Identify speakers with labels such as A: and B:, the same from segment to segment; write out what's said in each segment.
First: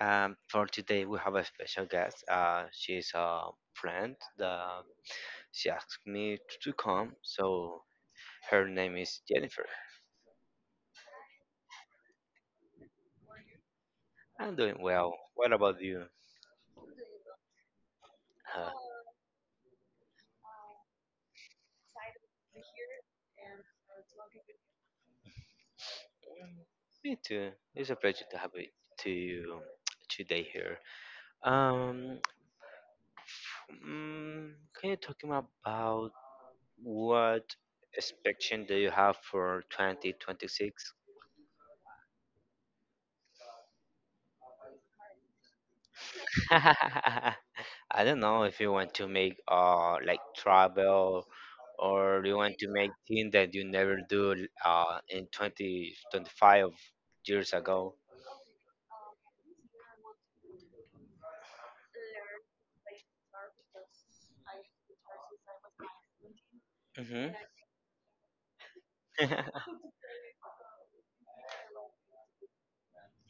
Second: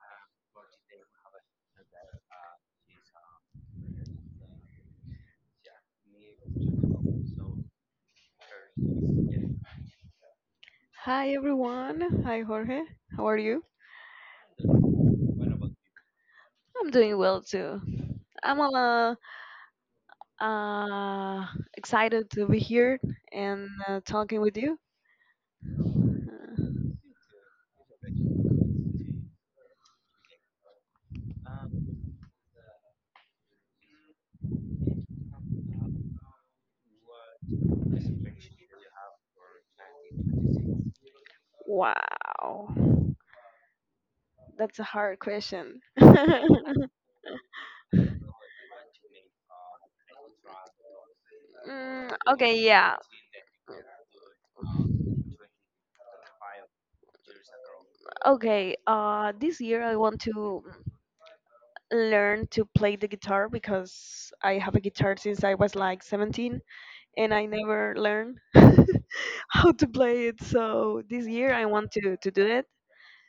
A: and for today we have a special guest. She's a friend that she asked me to come, so her name is Jennifer.
B: Hi everyone. Hi Jorge. How are you?
A: I'm doing well. What about you?
B: I'm doing well too. I'm
A: Uh,
B: uh, uh excited to be here and talking with you.
A: Me too. It's a pleasure to have it to you today here. Um, mm, can you talk me about what expectation do you have for 2026?
B: Wow. That's a hard question.
A: I don't know if you want to make like travel,
B: Mm,
A: or you
B: okay,
A: want to make
B: yeah.
A: things that you never do in 2025 years ago.
B: Okay, this year I want to learn to play the guitar because I have a guitar since I was like 17,
A: Mm-hmm.
B: and I never learned how to play it. So this year I want to do it.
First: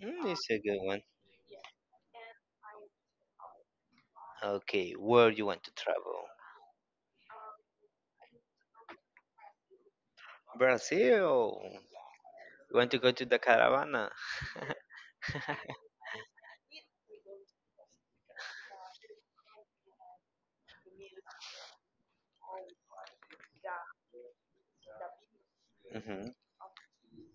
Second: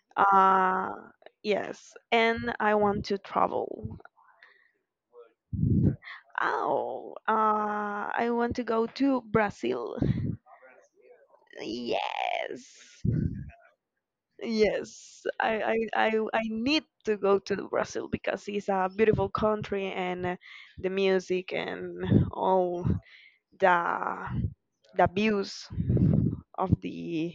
A: It's a good
B: Uh
A: one.
B: yes, and I want to travel.
A: Okay, where you want to travel?
B: Oh, I want to go to Brazil.
A: Brazil. You want to
B: Yes.
A: go to the caravana?
B: Yes, I, I, I, I need to go to Brazil because it's a beautiful country, and the music and all the the views
A: Mm-hmm.
B: of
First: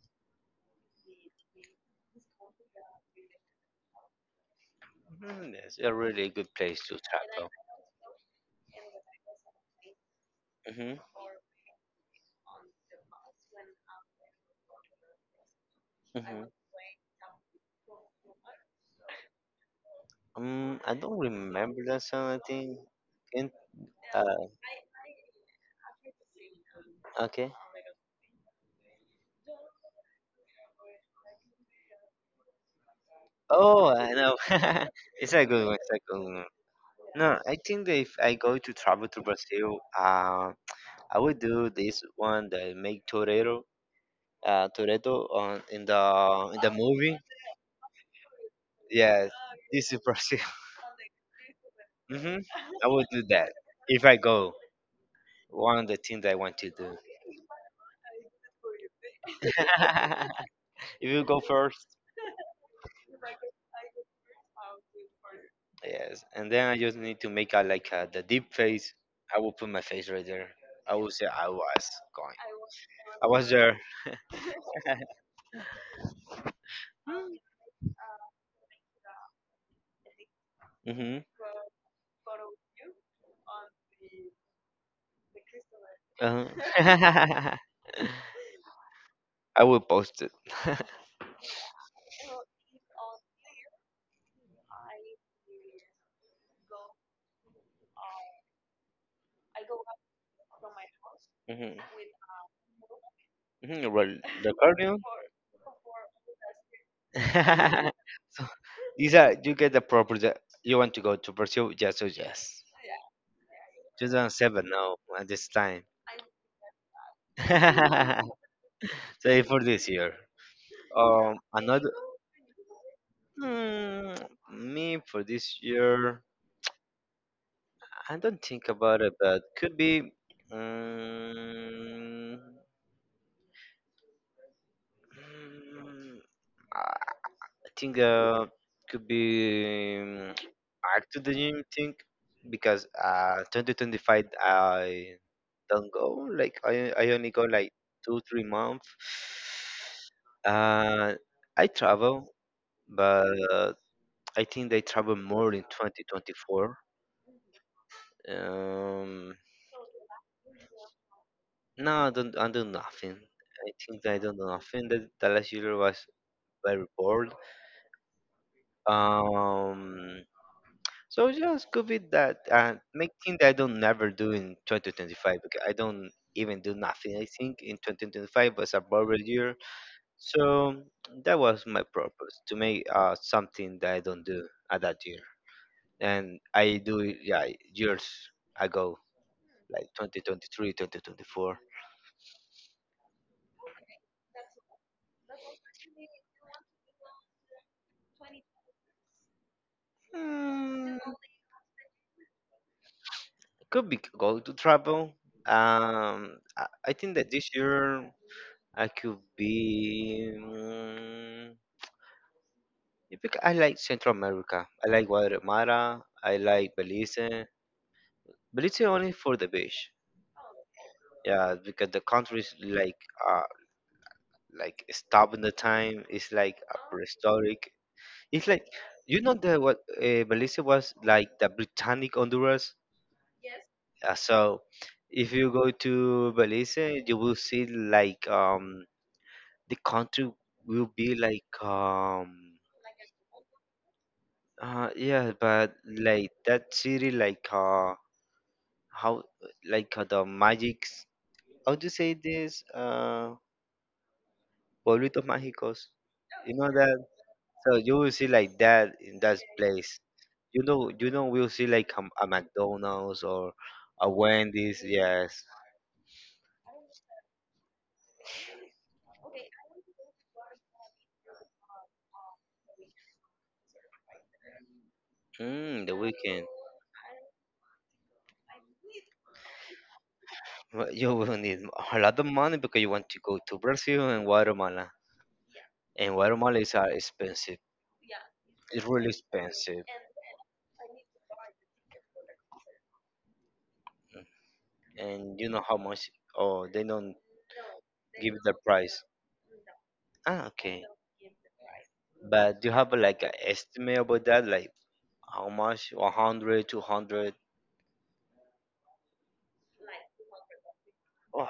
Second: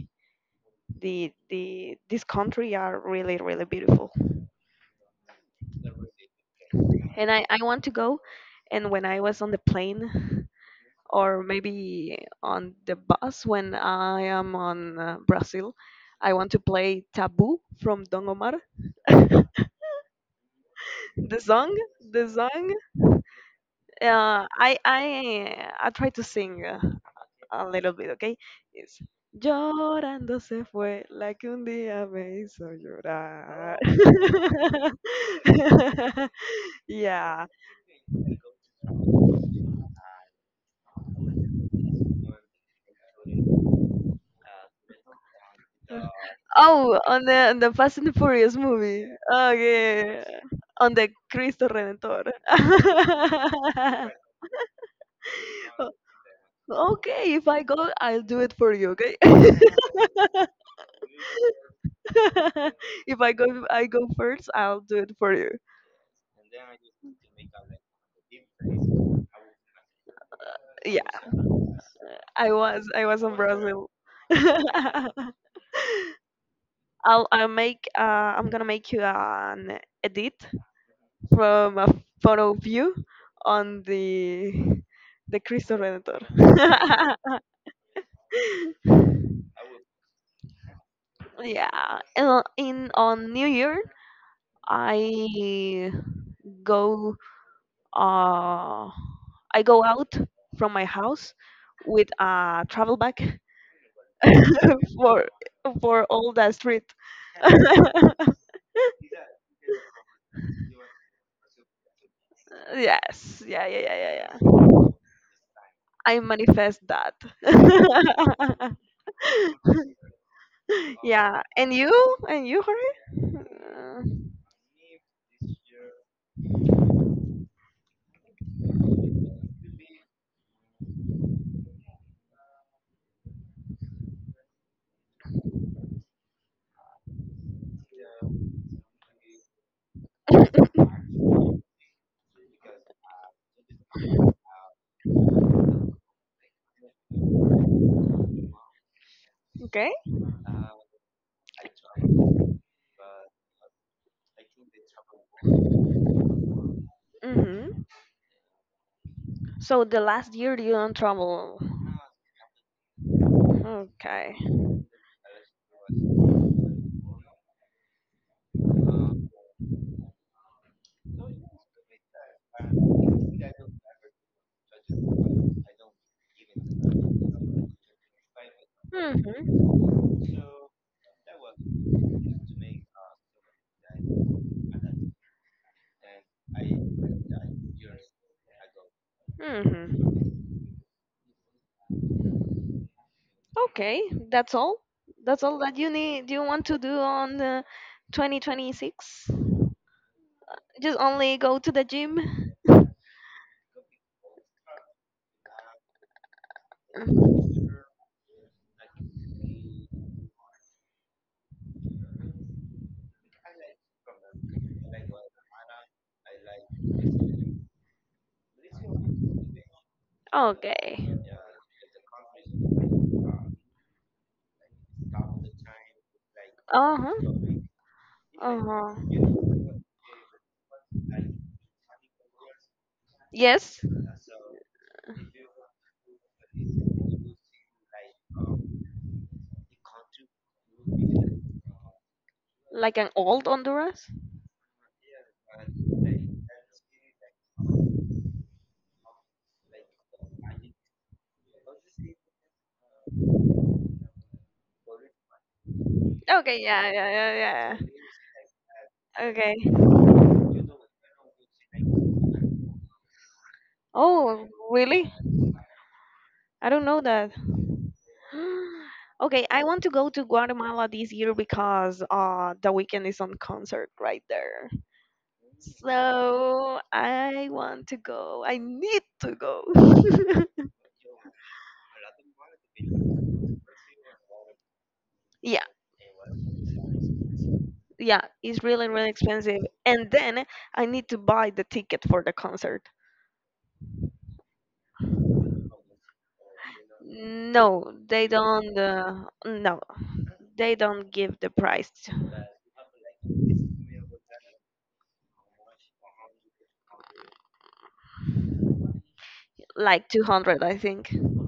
B: the this country are really, really beautiful.
A: Mm, that's a really good place to
B: And I,
A: travel.
B: I want to go, and when I was on the plane,
A: Mm-hmm.
B: or maybe on the bus, when I am on Brazil, I
A: Mm-hmm.
B: want to play Taboo from Don Omar.
A: I don't
B: The song,
A: remember that
B: the
A: song. I
B: song
A: think. Can-
B: I try to sing,
A: Okay.
B: a little bit, okay? It's llorando se fue la que un día me hizo llorar.
A: Oh, I know. It's a good one. It's a good one. No,
B: Yeah.
A: I think that if I go to travel to Brazil, I would do this one that make Torero, Toretto on in the
B: Oh,
A: movie.
B: on the Fast and the Furious movie.
A: Yes,
B: Oh
A: to
B: yeah, yeah,
A: Brazil.
B: yeah. On the Cristo Redentor.
A: Hmm, I would do that if I go. One of
B: O-
A: the things I want to do.
B: okay, if I go, I'll do it for you. Okay.
A: If you go first,
B: If I go, I go first. I'll do it for you.
A: yes, and then I just need to make a like a, the deep face.
B: Uh,
A: I will put my face right there. I
B: Yeah,
A: will say I was going.
B: I was
A: I
B: in
A: was there.
B: Brazil. I'll make I'm gonna make you an edit
A: Mm-hmm.
B: from a photo of you on the Cristo Redentor.
A: Uh, I will post it.
B: Yeah, and on- in on New Year, I go uh I go out from my house
A: Hmm.
B: with a travel bag
A: Hmm. Well, the cardio.
B: for for all the street.
A: So these are you get the proper? That you want to go to Brazil. Yes, oh yes.
B: Yes, yeah, yeah, yeah, yeah, yeah.
A: 2007 now at this time.
B: I manifest that.
A: So for this year. Um,
B: Yeah,
A: another
B: and you, Jorge.
A: mm,
B: Mm,
A: Me for this year. I don't think about it, but could be. Um, think could be back to the gym thing because 2025 I don't go like I only go like 2 3 months
B: okay.
A: uh I travel but I think they travel more in 2024.
B: Mhm.
A: um
B: So the last year you don't travel.
A: no I don't, I do nothing. I think I
B: Okay.
A: don't do nothing, that last year was very bored. um So just go with that and make thing that I don't never do in 2025 because I don't even do nothing. I think in 2025 was a borrowed year,
B: Mhm.
A: so that was my purpose to make something that I don't do at that year, and I do it yeah years ago
B: Mhm.
A: like 2023, 2024.
B: Okay, that's all. That's all that you need. Do you want to do on the 2026?
A: Mm,
B: Just only go to the gym?
A: could be go to travel. I think that this year I could be. If you, I like Central America. I like Guatemala. I like Belize. Belize only for the beach.
B: Okay.
A: Yeah, because the country is uh like stop in the time. It's like a
B: Uh huh.
A: prehistoric. It's
B: Uh
A: like
B: huh.
A: you know that what Belize was like the Britannic Honduras.
B: Yes?
A: So if you go to Belize, you will see like the country will be like
B: Like an old Honduras?
A: yeah, but like that city like how like the magics how to say this pueblito mágicos you
B: Okay,
A: know
B: yeah,
A: that,
B: yeah, yeah,
A: so
B: yeah,
A: you will see like that in
B: yeah.
A: that
B: Okay.
A: place. You know you know we'll see like a, McDonald's or a
B: Oh,
A: Wendy's
B: really?
A: yes.
B: I don't know that. Okay, I want to go to Guatemala this year because the weekend is on concert right there.
A: The weekend.
B: So I want to go. I need to go.
A: Well, you will need a lot of money because you want to go to Brazil and Guatemala,
B: Yeah,
A: and Guatemala is expensive.
B: yeah, it's
A: It's
B: really,
A: really
B: really expensive.
A: expensive,
B: And then I need to buy the ticket for the concert.
A: and you know how much? Oh they don't
B: No, they
A: give the
B: don't.
A: price.
B: No,
A: Ah
B: they
A: okay.
B: don't give the price.
A: But do you have like an estimate about that? Like how much? 100, 200?
B: Like 200, I think.
A: Oh,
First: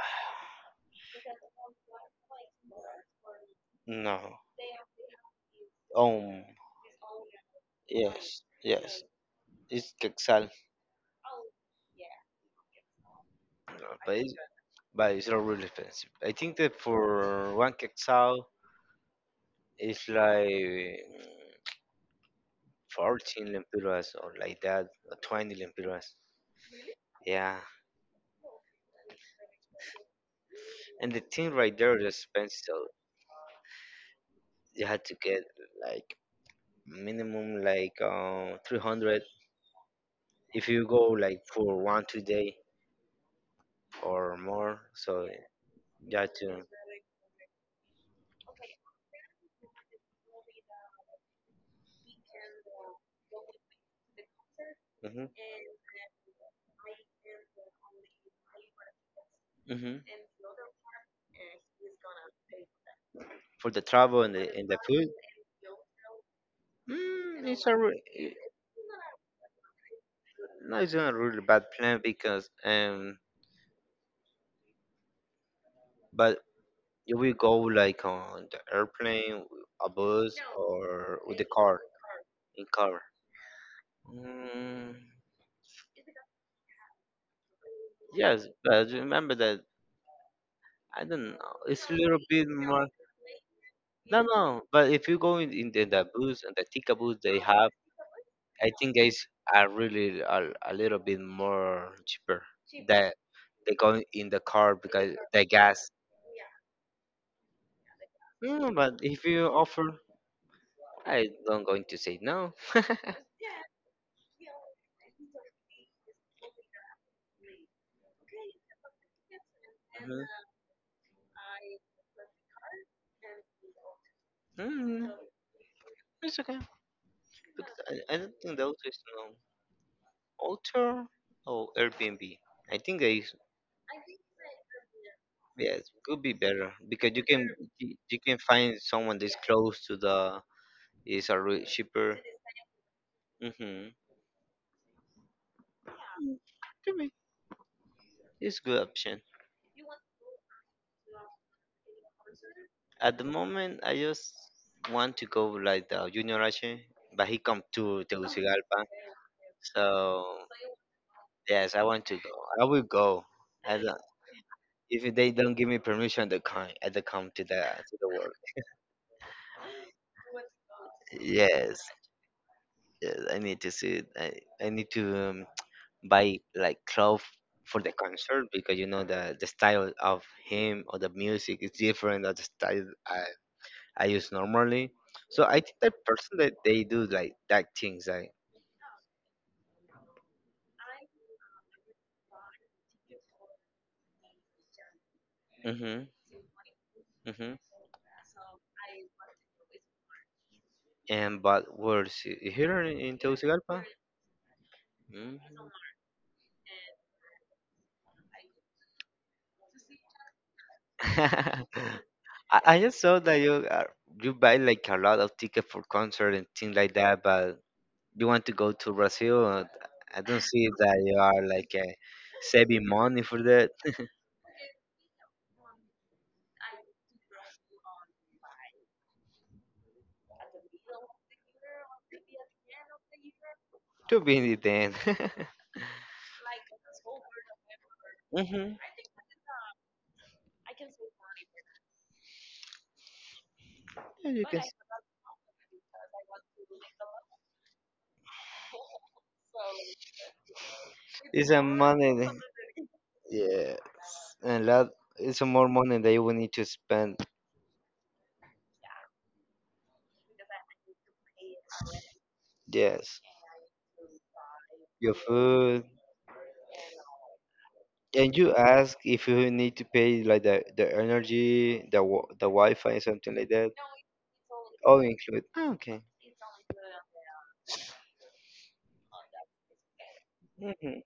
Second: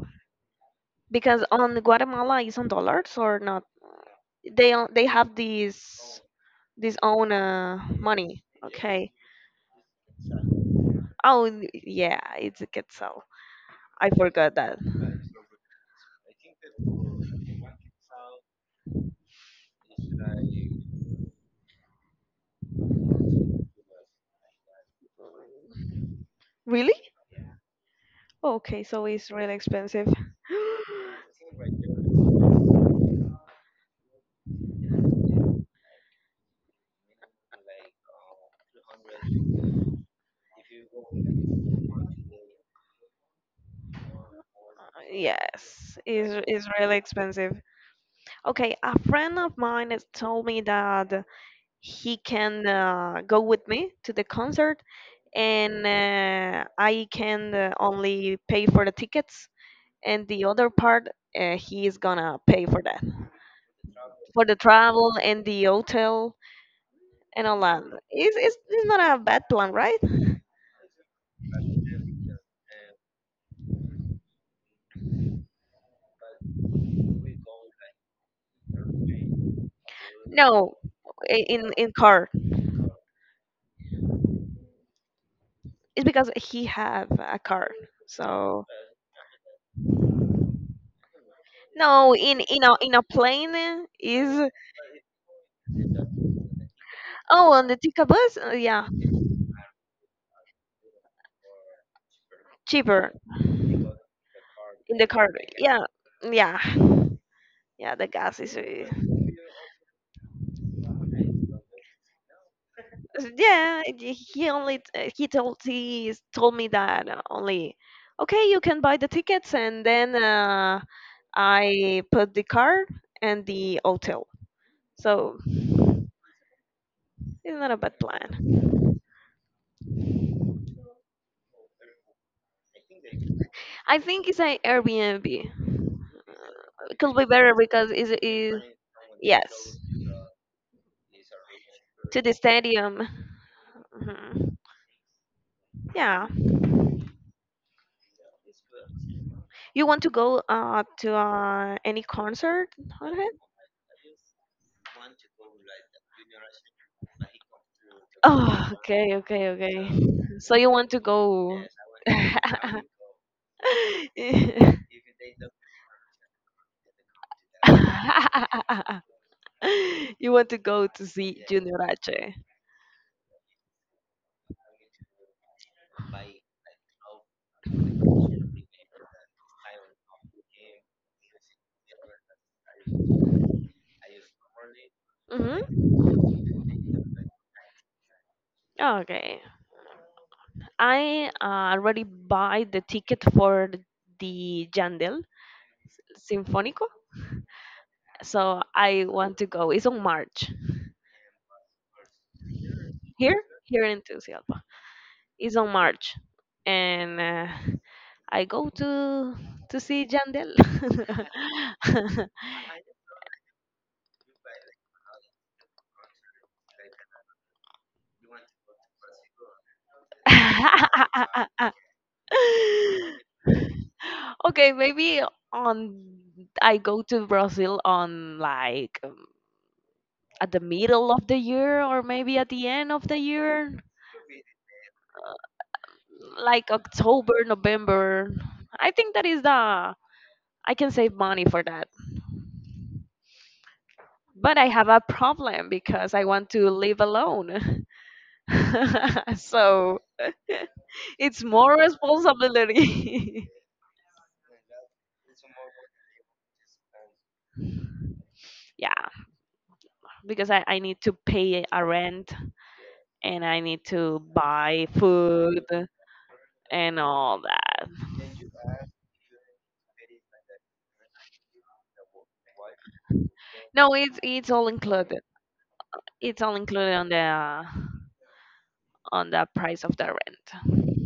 B: Because on Guatemala is on dollars or not?
A: no.
B: They have these
A: Um,
B: this own
A: yes,
B: money.
A: yes.
B: Okay.
A: It's quetzal,
B: Oh yeah, it's a quetzal. I
A: but it's,
B: forgot that.
A: but it's not really expensive. I think that for one quetzal, it's like 14 lempiras or like that, or 20 lempiras.
B: Really?
A: Yeah.
B: Okay, so it's really expensive.
A: And the thing right there is so you had to get like minimum like 300 if you go like for 1 2 day or more so
B: Yes,
A: you
B: it's
A: have to.
B: it's really expensive. Okay, a friend of mine has told me that he can go with me to the concert,
A: Hmm.
B: and I can only pay for the tickets,
A: Hmm.
B: and the other part, he is gonna pay for that,
A: For the travel
B: for the
A: and the food.
B: travel and the hotel and
A: Mm,
B: all
A: it's a
B: that.
A: re-
B: It's,
A: it-
B: it's, it's not a bad plan, right?
A: No, it's not a really bad plan because but you will go like on the airplane, a bus,
B: No,
A: or with the car?
B: in car.
A: In car. mm,
B: It's because he have a car.
A: yes
B: So
A: but remember that I don't know, it's a
B: no,
A: little bit more.
B: in a plane
A: No no
B: is,
A: but if you go in the bus, and the Tika bus they
B: oh, on
A: have,
B: the Tika bus.
A: I
B: Yeah,
A: think guys are really a little bit more cheaper
B: cheaper
A: that they go in the car
B: in the
A: because
B: car.
A: the
B: Yeah,
A: gas.
B: yeah, yeah. The gas is.
A: Mm, but if you offer, I don't going to say no.
B: Yeah, he only, he told me that, only okay, you can buy the tickets, and then
A: Mhm.
B: I put the car and the hotel,
A: Mm,
B: so
A: it's okay.
B: it's not a
A: I,
B: bad
A: I don't
B: plan.
A: think the auto is no alter or Airbnb. I think that is
B: I think it's an Airbnb.
A: yes, could be better
B: It
A: because
B: could be
A: you can,
B: better because
A: you you can
B: it's
A: find someone that's close
B: yes
A: to the, is a cheaper.
B: to the stadium.
A: Mm-hmm.
B: Mhm. Yeah,
A: Could be. It's good option.
B: you want to go to any concert,
A: At
B: Jorge?
A: the moment, I just want to go like the Junior H, but he come to
B: Oh,
A: Tegucigalpa.
B: okay, okay, okay.
A: So
B: So you want to go?
A: yes, I want to go. I will go. I don't,
B: Yeah.
A: if they don't give me permission to come, I don't come to the work.
B: You want to go to see Junior
A: Yes,
B: H?
A: yes, I need to see it. I need to buy like clothes for the concert because you know the style of him or the music is different than the style I use normally. So I think that
B: Mm-hmm.
A: person that they do like that things
B: Oh, okay. I already buy the ticket for the Jandel
A: like.
B: Sinfónico,
A: Mhm.
B: so I want to go. It's on March
A: And but worse, here in
B: here,
A: Tegucigalpa,
B: here in Tegucigalpa. It's on
A: mm.
B: March, and I go to see Jandel.
A: I just saw that you are, you buy like a lot of tickets for concert and things like that, but you want to go to Brazil. I don't see that you are like saving money for that.
B: Okay, maybe on I go to Brazil on like, at the middle of the year, or maybe at the end of the year,
A: To be in.
B: like October, November.
A: Mhm.
B: I think that is the I can save money for that.
A: You
B: But
A: can.
B: I have a problem because I want to live alone. So it's
A: It's a
B: more
A: money. That.
B: responsibility.
A: Yes, a lot. It's a more money that you will need to spend.
B: Yeah, because I need to pay a rent,
A: Yes.
B: and I need to buy
A: Your
B: food
A: food.
B: and all that.
A: And you ask if you need to pay like the energy, the the Wi-Fi, something like that.
B: No, it's all
A: All
B: included.
A: included. Ah, okay.
B: It's all included on the price of the rent.
A: Mm-hmm.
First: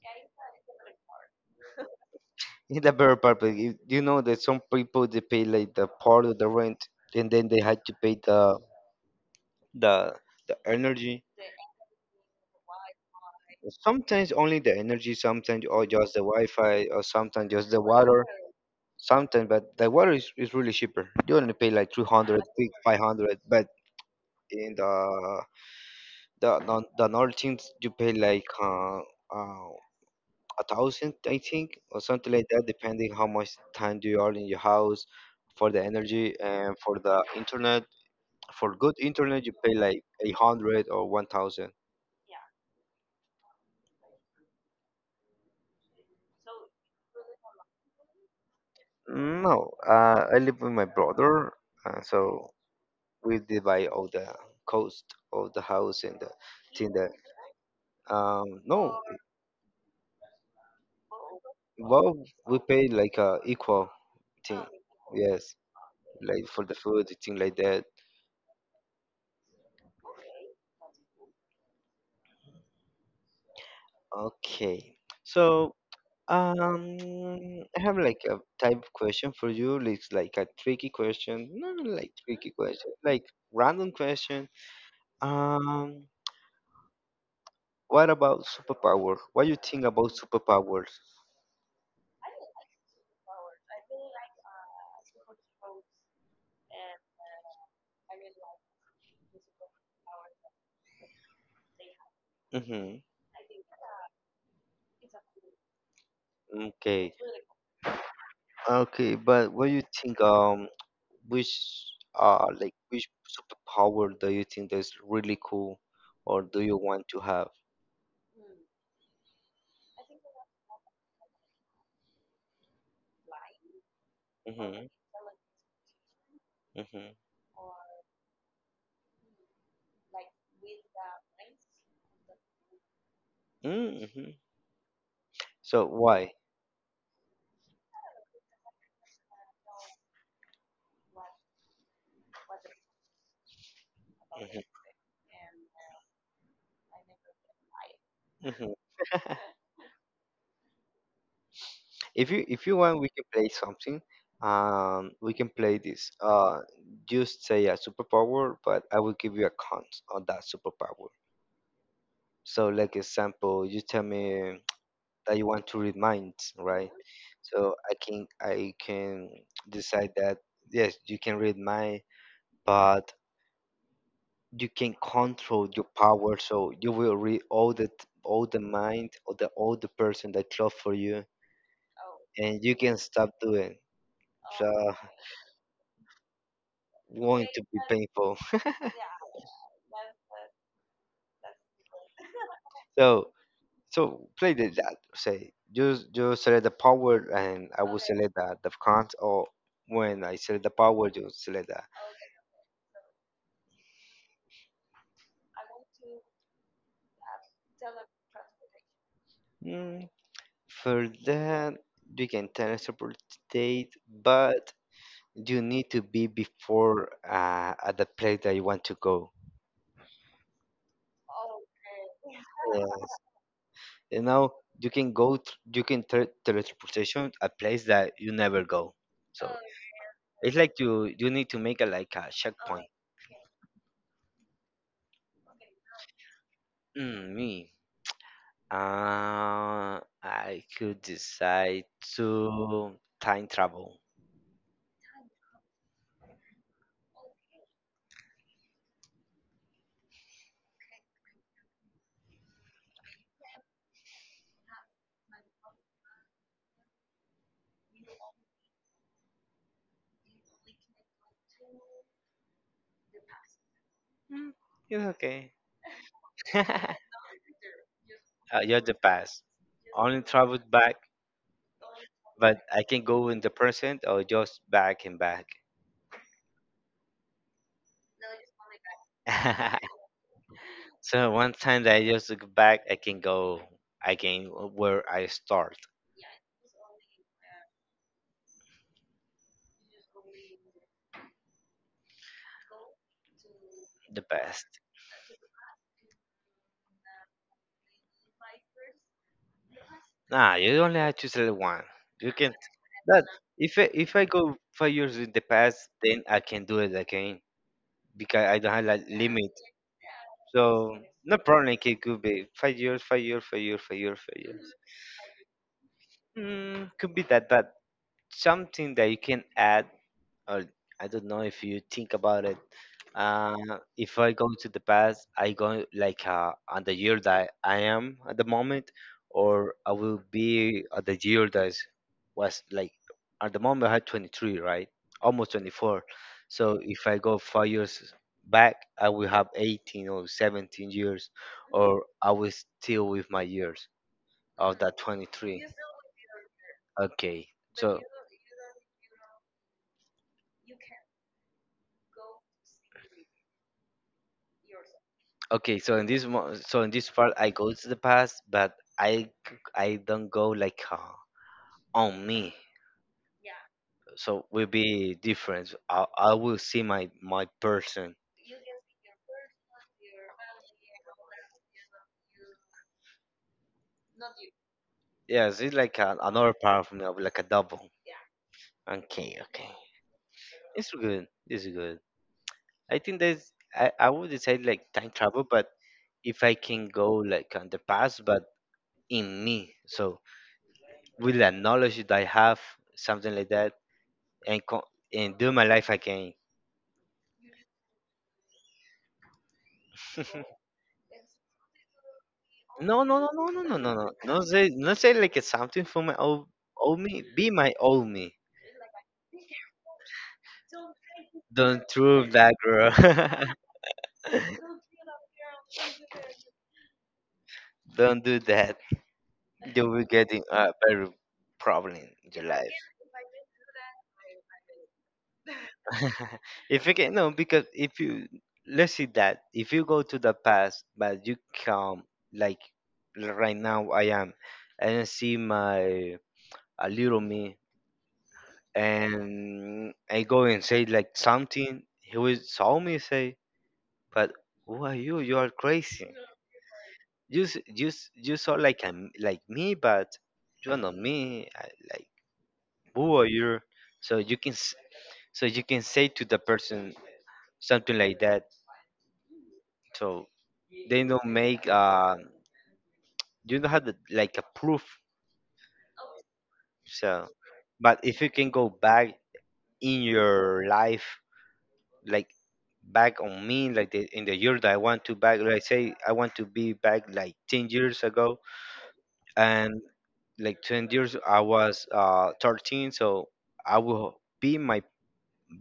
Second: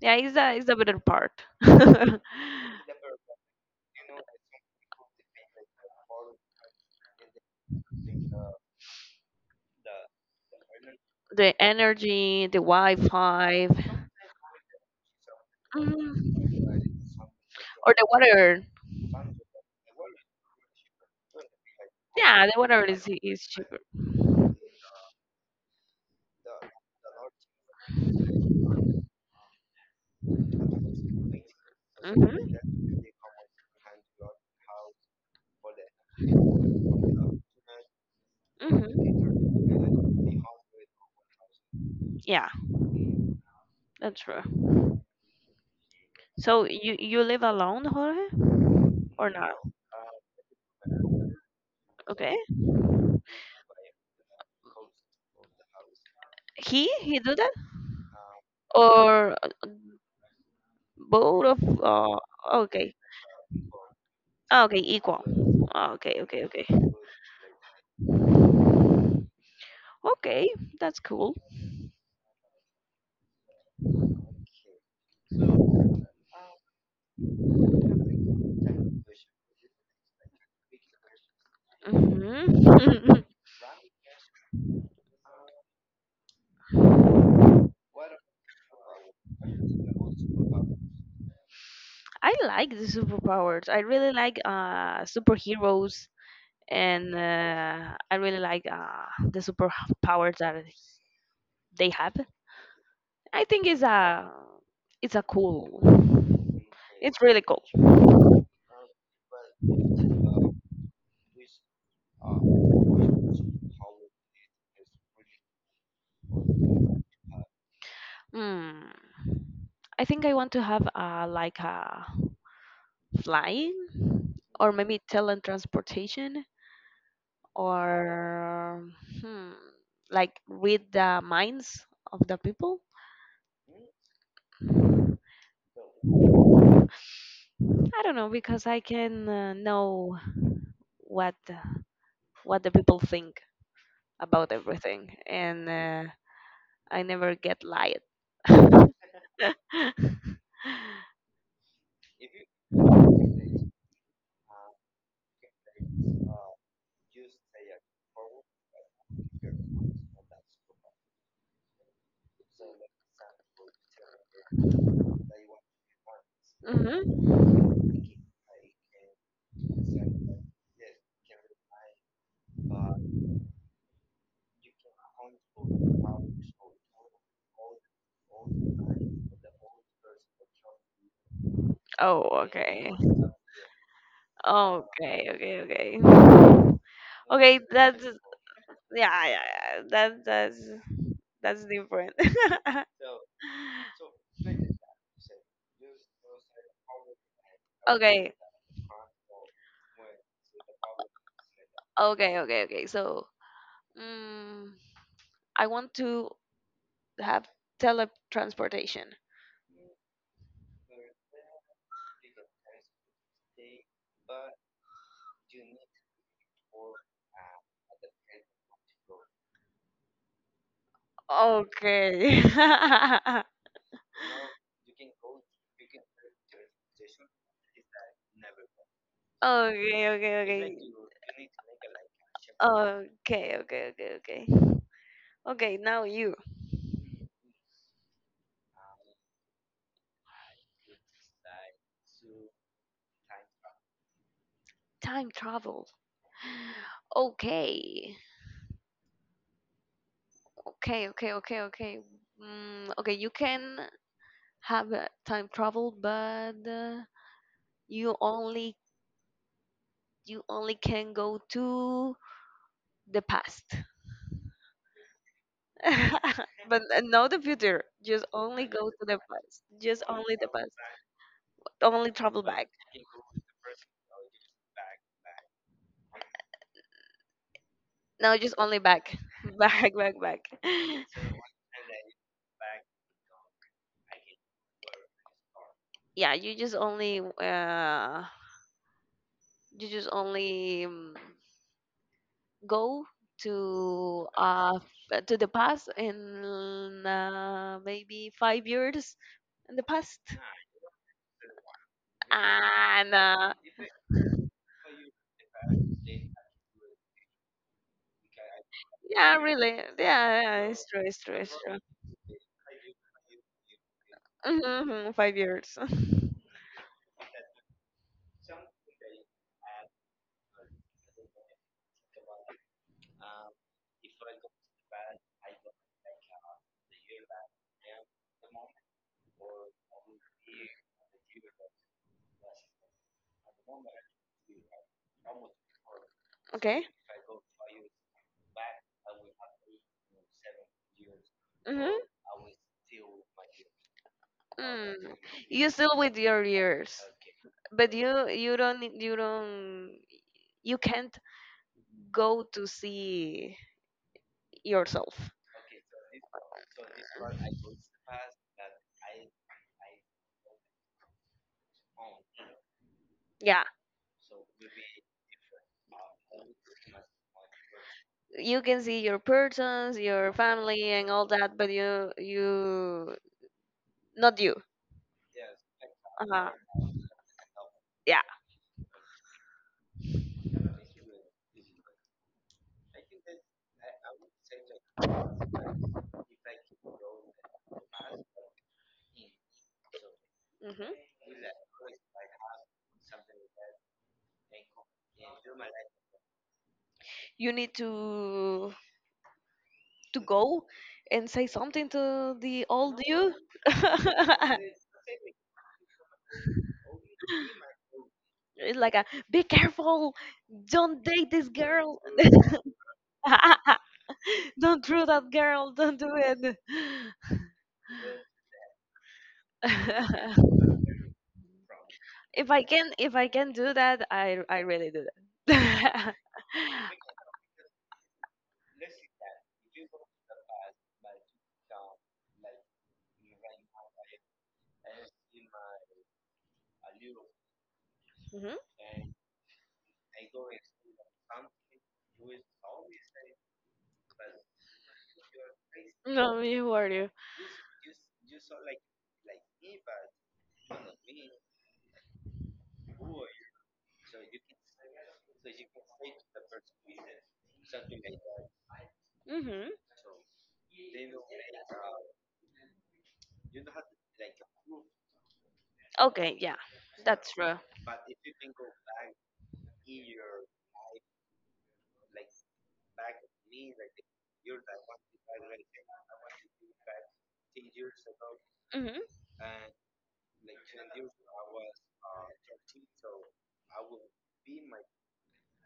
B: Yeah, it's a better part. The
A: The better part, but you know that some people they pay like the part of the rent and then they had to pay the the energy,
B: energy, the Wi-Fi,
A: sometimes only the energy sometimes, or just the Wi-Fi,
B: mm,
A: or sometimes just the
B: or the
A: water
B: water.
A: sometimes. But the water is really cheaper, you only pay like 300,
B: Yeah, the water
A: five hundred,
B: is
A: but
B: cheaper.
A: in the the normal things you pay like uh, a thousand I think or something like that
B: Mhm.
A: depending how much time you are in your house, for the energy and for the internet. For good internet you pay like
B: Mhm.
A: 800 or 1,000.
B: Yeah, that's true. So you live alone, Jorge, or not?
A: No I live with my brother so
B: Okay.
A: we divide all the cost of the house and the thing
B: He
A: that
B: he do that,
A: no,
B: or both of?
A: well we pay
B: Okay.
A: like a equal
B: Ah,
A: thing,
B: okay, equal.
A: yes,
B: Ah, okay, okay,
A: like
B: okay.
A: for the food thing like that.
B: Okay, that's cool.
A: Okay. So, um, I have like a type of question for you. Like, it's like a tricky question. Not like
B: Hmm.
A: tricky question, like random question. Um, what about superpower? What you think about superpowers?
B: I like the superpowers. I really like superheroes, and I really like the superpowers that they have.
A: Mm-hmm.
B: I think it's a cool.
A: Okay.
B: It's really cool.
A: Okay, but what do you think, which, like which superpower do you think is really cool or do you want to have?
B: Hmm. I think I want to have, like a flying, or
A: Mm-hmm.
B: maybe teletransportation,
A: Mm-hmm.
B: or hmm, like read the minds of the people.
A: Mm-hmm. So why?
B: I don't know because I can, know what what the people think about
A: Mhm.
B: everything. And I never get lied. Hmm.
A: If you want, we can play something. We can play this. Just say a superpower, but I will give you a cons on that superpower. So, like example, you tell me that you want to read minds, right? So I can decide that yes, you can read mind, but you can control your power. So you will read all the all the mind or the all the person that close for you,
B: Oh,
A: and you
B: okay.
A: can stop doing. So.
B: Okay, okay, okay.
A: Going
B: Okay,
A: to be
B: that's
A: painful.
B: yeah, yeah, yeah. That that's different.
A: So so play the that say you you select the power and I will
B: Okay,
A: select the cons, or when I select the power you select the.
B: okay, okay, okay. So, mm, I want to have teletransportation.
A: Mm, for that you can teleport but you need to be before at the place that you want to go.
B: Okay.
A: Yeah. You know you can go you can teleportation a place that you never go. So
B: Okay, okay,
A: it's
B: okay.
A: like you need to make a like a checkpoint.
B: Okay, okay, okay, okay. Okay, now you.
A: Mm, me. I could decide to time travel.
B: Time travel. Okay. Okay, okay, okay, okay. Mm, okay, you can have, time travel, but you only you only can go to the past.
A: It's okay.
B: But
A: Uh,
B: not the future. Just only
A: you're
B: go
A: the
B: to the
A: past.
B: past. Just
A: Only
B: only the
A: travel
B: past.
A: back,
B: Only travel
A: but
B: back.
A: I can go in the present or just back and back.
B: No, just only back, back, back, back.
A: So one time that I just look back, I can go again where I start
B: Yeah, you just only go
A: the
B: to
A: best.
B: the past in, maybe 5 years in the past,
A: Nah, you only have to select one. You can.
B: and,
A: But if I go 5 years in the past, then I can do it again because I don't have like
B: yeah,
A: limit.
B: really, yeah, yeah, it's
A: So
B: true, it's true,
A: no
B: it's
A: problem.
B: true.
A: Like, it could be 5 years, 5 years, 5 years, 5 years, 5 years.
B: Mm-hmm, 5 years.
A: Mm, could be that, but something that you can add or I don't know if you think about it. Uh, if I go to the past, I go like on the year that I am at the moment, or I will be at the year that was like at the moment I had 23, right? Almost 24. So
B: Okay.
A: if I go 5 years back, I will have 18 or 17 years,
B: Mm-hmm.
A: or I will still with my years of that
B: Mm.
A: 23.
B: You still with your ears,
A: Okay,
B: but
A: so.
B: you can't go to see yourself.
A: Okay, so in this part, I go to the past, but I don't go like on me.
B: Yeah,
A: So will be different. I will see my person.
B: you can see your persons, your family, and all that, but you not you.
A: Yes, it's like
B: Uh,
A: another part of me, like a double.
B: yeah.
A: Okay, okay, it's good. It's good. I think that's I would decide like time travel, but if I can go like on the past, but in me, so
B: Hmm.
A: with the knowledge that I have, something like that, and and do my life again.
B: You need to go and say something to the old
A: No, no, no,
B: you.
A: no, no, no, no, no. Don't say, don't say like it's something for my old, old me. Be my old me.
B: It's like a, be careful, don't date this
A: Don't
B: girl.
A: prove that, girl.
B: Don't throw that girl, don't do it.
A: Don't do that. You'll be getting a very problem in your
B: If I
A: life.
B: can, do that, I really do that.
A: If you can, no, because if you let's see that if you go to the past, but you come like right now I am, and I see my a little me,
B: Hmm.
A: and I go and say like something. He will saw me say. But who are you? You are crazy.
B: No, you are you.
A: You sound like a m like me, but you are not me. I, like who are you? So you can s- so you can say to the person something like that.
B: Hmm.
A: So they don't make you don't have like a proof.
B: Okay, yeah,
A: So,
B: that's true.
A: but if you can go back in your life, like back on me, like in the year that I want to back, like say I want to be back like 10 years ago,
B: Hmm.
A: and like 20 years I was 13, so I will be my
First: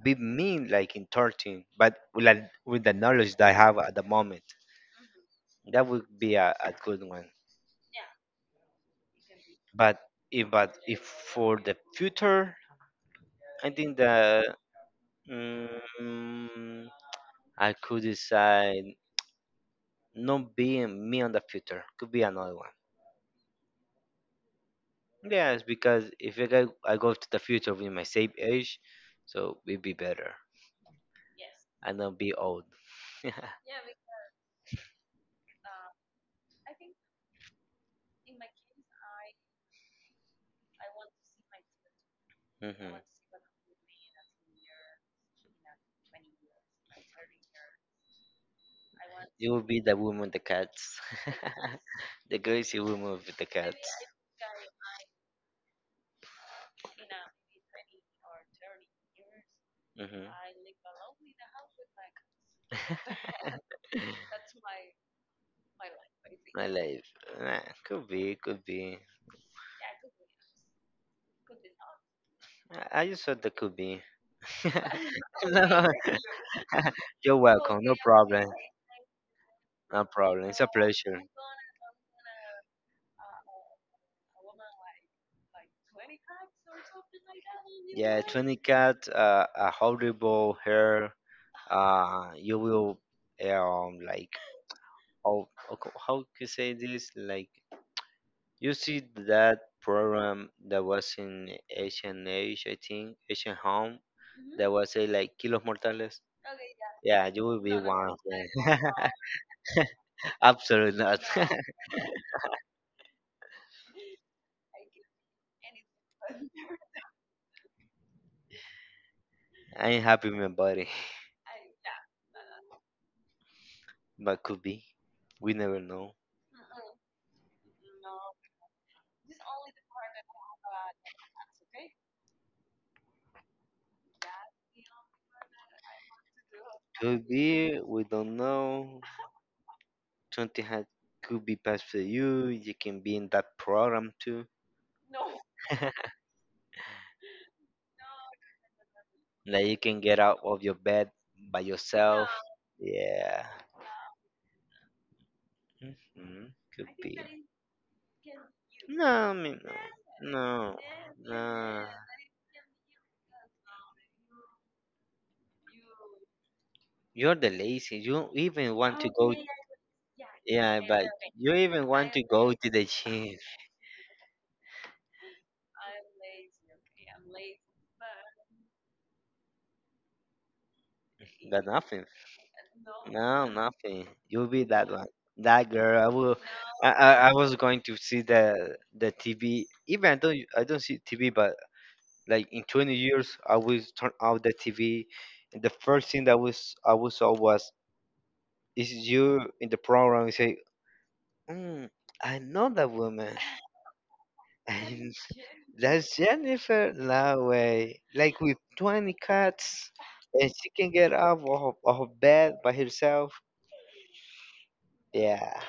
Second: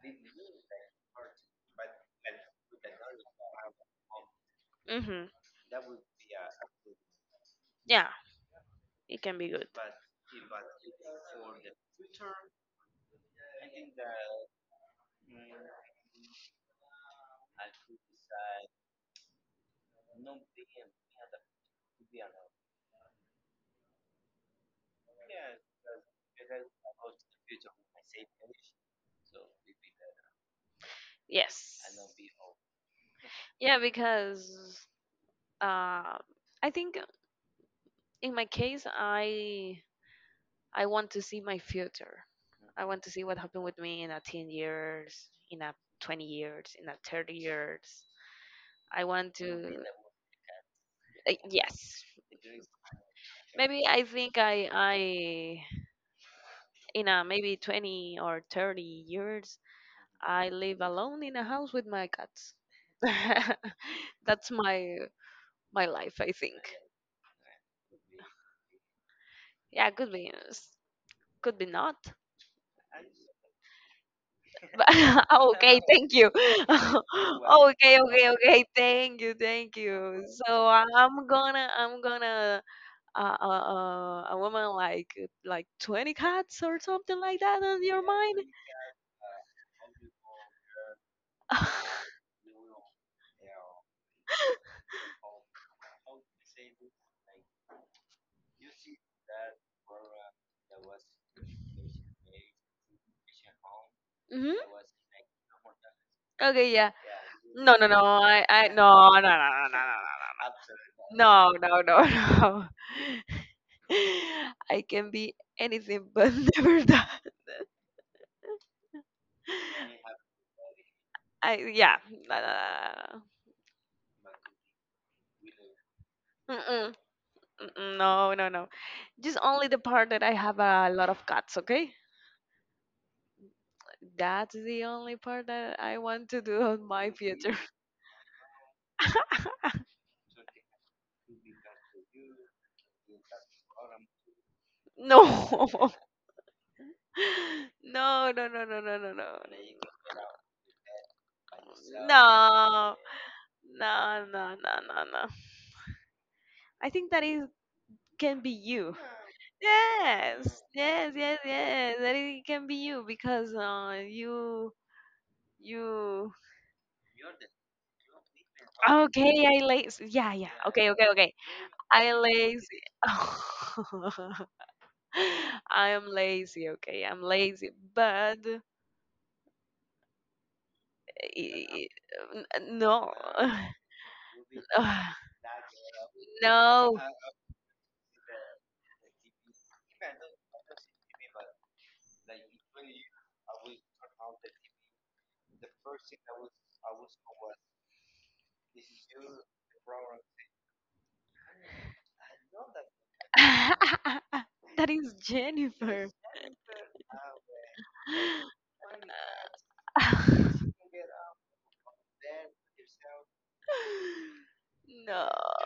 A: be me like in 13, but with the knowledge that I have at the moment.
B: Hmm.
A: That would be a good one,
B: Yeah, it can be good.
A: but if for the future I think that mm, I could decide not being me on the future, could be another one. Yes, because if I go, I go to the future with my same age, so it'd be better
B: Yes.
A: and not be old.
B: Yeah, because, uh, I think in my case, I want to see my future. I
A: Hmm.
B: want to see what happened with me in a 10 years, in a 20 years, in a 30 years. I want
A: You will be
B: to.
A: the woman, the cats.
B: Uh, yes,
A: The girls, you will move with the
B: maybe
A: cats.
B: I think I in a maybe 20 or 30 years
A: Hmm.
B: I live alone in a house with my cats. That's my life, I
A: My
B: think.
A: life. Eh, could be, could be.
B: Yeah, could be yes, could be not.
A: I just thought that could be.
B: But oh, okay,
A: No.
B: thank you.
A: You're welcome. No
B: Okay, okay,
A: problem.
B: okay. Thank you, thank
A: No
B: you.
A: problem. It's a
B: So
A: pleasure.
B: I'm gonna a woman like 20 cats or something like that on your
A: Yeah,
B: mind.
A: 20 cat, a horrible hair. You will like oh, how to say this? Like you see that program that was in Asian Age, I think, Asian Home,
B: Hmm.
A: that was a like Kilos Mortales.
B: Okay, yeah.
A: Yeah, you will be,
B: No,
A: no,
B: no,
A: no,
B: no.
A: one, no, of them.
B: No, no, no, no, no,
A: Absolutely not.
B: no, no, no, no, no, no. I can be anything, but never that.
A: I ain't happy with my body,
B: I, yeah. No, no, no,
A: but could be. We never know.
B: no, no, no. Mm-mm, mm-mm, no, no, no. Just only the part that I have a lot of cuts. Okay, that's the only part that I want to do on my
A: Could
B: future.
A: be. We don't know. Something had could be passed for you. You can be in that program too.
B: No, no, no, no, no, no, no, no.
A: Like you can get out of your bed by, no,
B: No,
A: yourself. No. Yeah.
B: no, no, no, no, no, no.
A: Mhm, could
B: I think
A: be.
B: that is can be you.
A: No, I mean,
B: Yes,
A: no, no,
B: yes, yes,
A: no.
B: yes. That it can be you because, you.
A: You're the lazy. You even want to go.
B: Okay, I lazy. Yeah, yeah.
A: Yeah,
B: Okay,
A: but
B: okay, okay.
A: you even want
B: I
A: to go
B: lazy.
A: to the gym.
B: I am lazy. Okay, I'm lazy. But
A: But
B: i-
A: nothing.
B: n- no,
A: No, nothing. You'll be that one. That girl. I will. I,
B: no.
A: I, I was going to see the TV. Even I don't see TV, but like in 20 years, I will turn out the TV. And the first thing that was I was saw was is you in the program. You say. Mm, I know that woman.
B: That
A: And
B: is Jennifer.
A: that's Jennifer Laway. Like with 20 cats, and she can get up of bed by herself.
B: No,
A: Yeah,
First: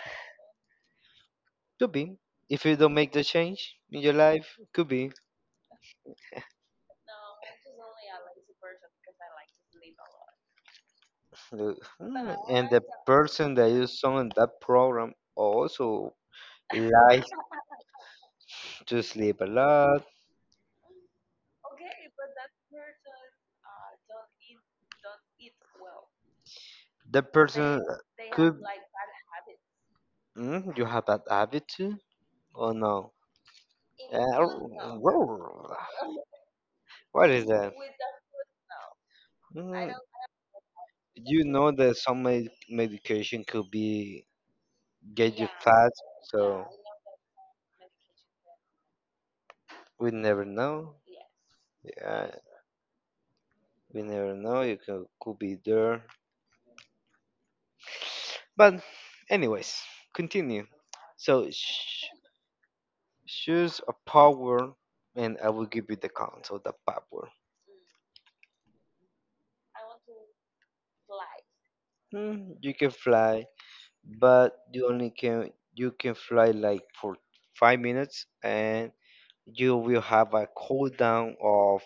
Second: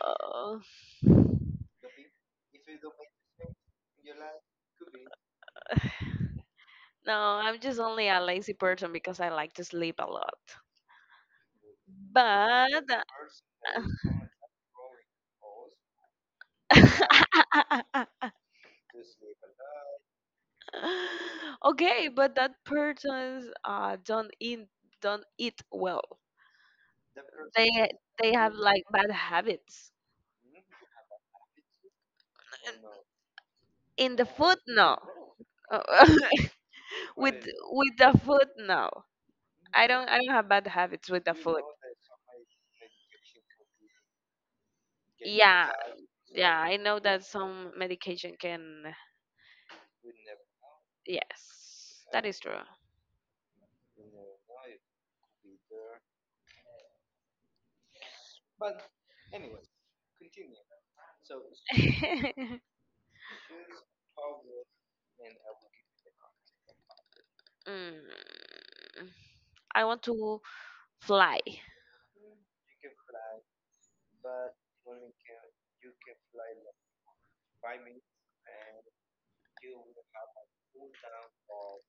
A: could be. If you don't make the change in your life, could be.
B: no, I'm just only a lazy person because I like to sleep a lot.
A: Look, and
B: But
A: the person that is on that program also likes to sleep a lot.
B: okay, but that persons don't eat, well.
A: The person
B: They they have
A: could.
B: like bad habits.
A: You have that habit too, or
B: And
A: no?
B: in the food, no.
A: Uh, what is
B: with
A: that?
B: with the food, no.
A: Mm,
B: I don't have bad habits with the
A: you
B: food.
A: know that some medication could be get you
B: Yeah,
A: fat,
B: yeah,
A: so
B: I know that some medication can,
A: we never know.
B: yes, that
A: Yeah,
B: is true.
A: we never know. You could be there. But, anyways, continue. So,
B: Mm.
A: choose a power, and I will give you the count of the power.
B: I want to fly.
A: Hmm, you can fly, but you only can fly like for 5 minutes, and you will have a cool down of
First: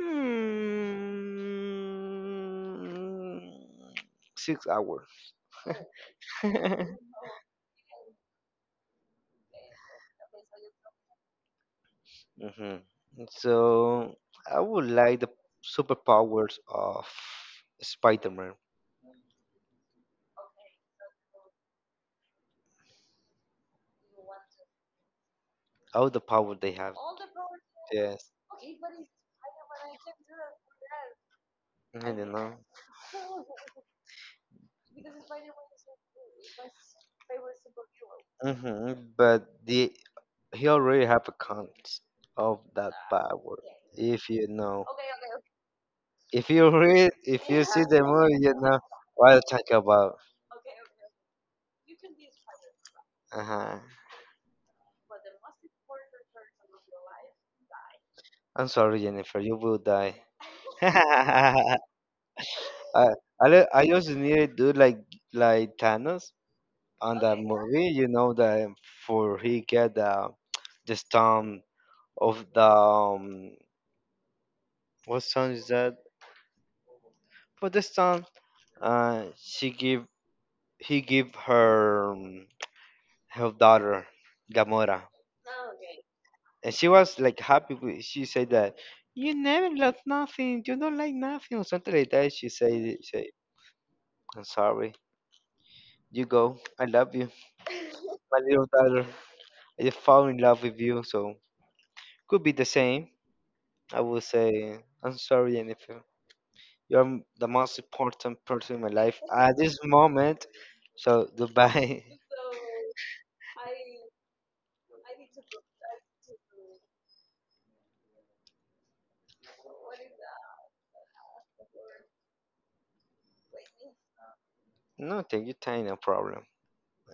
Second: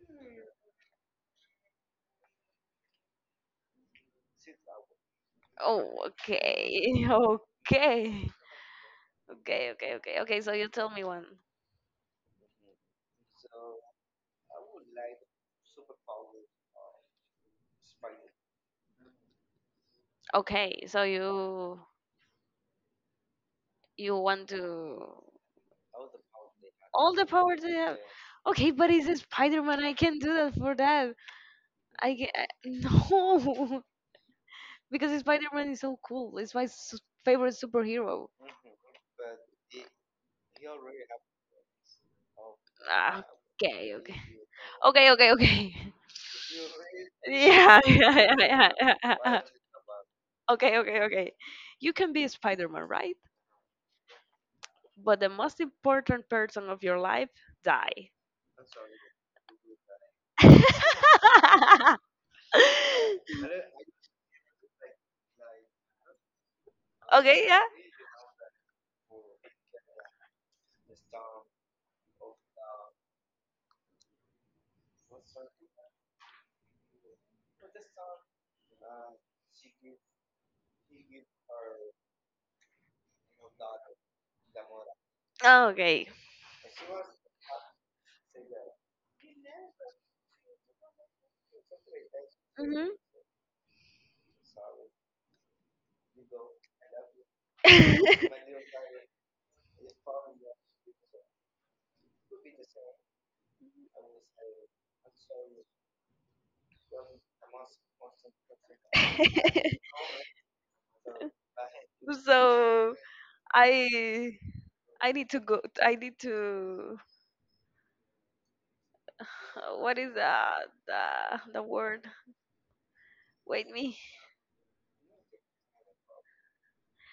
A: mm, 6 hours.
B: Oh, okay.
A: Hmm.
B: Okay. Okay, okay, okay, okay, so you tell me one.
A: So I would like the superpowers of Spider-Man.
B: Okay, so you want to
A: All the power they have.
B: all the power they have.
A: Yes,
B: Okay, but it's a Spider-Man, I can't do that. For that
A: I
B: i
A: don't
B: can,
A: know.
B: no, because Spider-Man is so cool. It's my favorite superhero.
A: Hmm. But the he already have accounts of that
B: Ah,
A: power.
B: okay, okay,
A: If you know,
B: okay, okay, okay.
A: if you read, if you see
B: Yeah,
A: the
B: yeah,
A: movie, you
B: yeah,
A: know
B: yeah,
A: what I'm
B: yeah.
A: talking about.
B: Okay, okay, okay. You can be Spider-Man, right?
A: Uh-huh.
B: But the most important person of your life die.
A: I'm sorry, Jennifer. You will die. I, I just need to do like Thanos on that
B: Okay, yeah.
A: movie. You know that for he get the stone of the what stone is that? For the stone, she give he give her her daughter Gamora,
B: Okay.
A: and she was like happy. She said that you never love nothing. You don't like nothing or something like that. She
B: Hmm.
A: said, she, "I'm sorry." You go. I love you. My little daughter I just fall in love with you, so could be the same. I will say I'm sorry, Jennifer. You're the most important person in my life at this moment. So goodbye.
B: so I I need to go. I need to. What is the word? Wait me.
A: No, take your time, no problem.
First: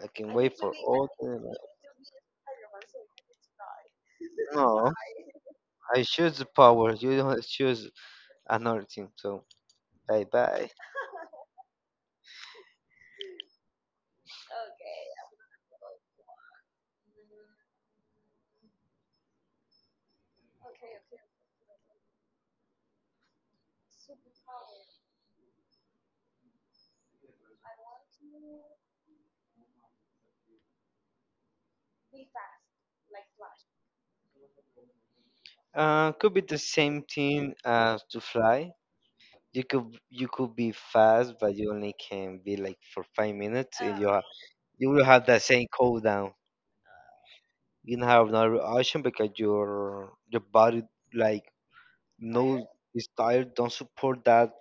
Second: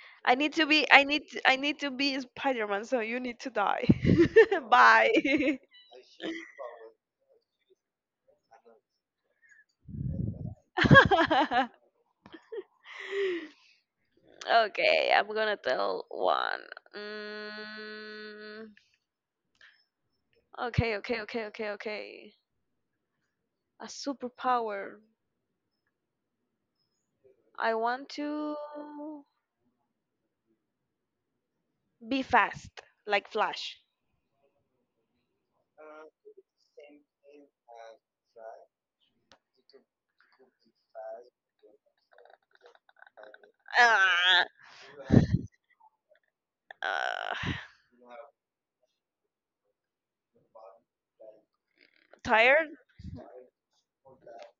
A: I can
B: I need
A: wait
B: to
A: for
B: be. I
A: all
B: need. I
A: the.
B: need to be Spider-Man. So you need to die.
A: No,
B: Bye.
A: I choose the power. You don't choose another team. So bye bye.
B: Okay, I'm gonna tell one. Mm, okay, okay, okay, okay, okay. A superpower. I want to be fast, like Flash.
A: Could be the same team as to fly. You could be fast, but you only can be like for 5 minutes, and
B: Ah,
A: you will have that same cool down.
B: uh,
A: You don't have another option because your body like no
B: Tired?
A: is tired, don't support that.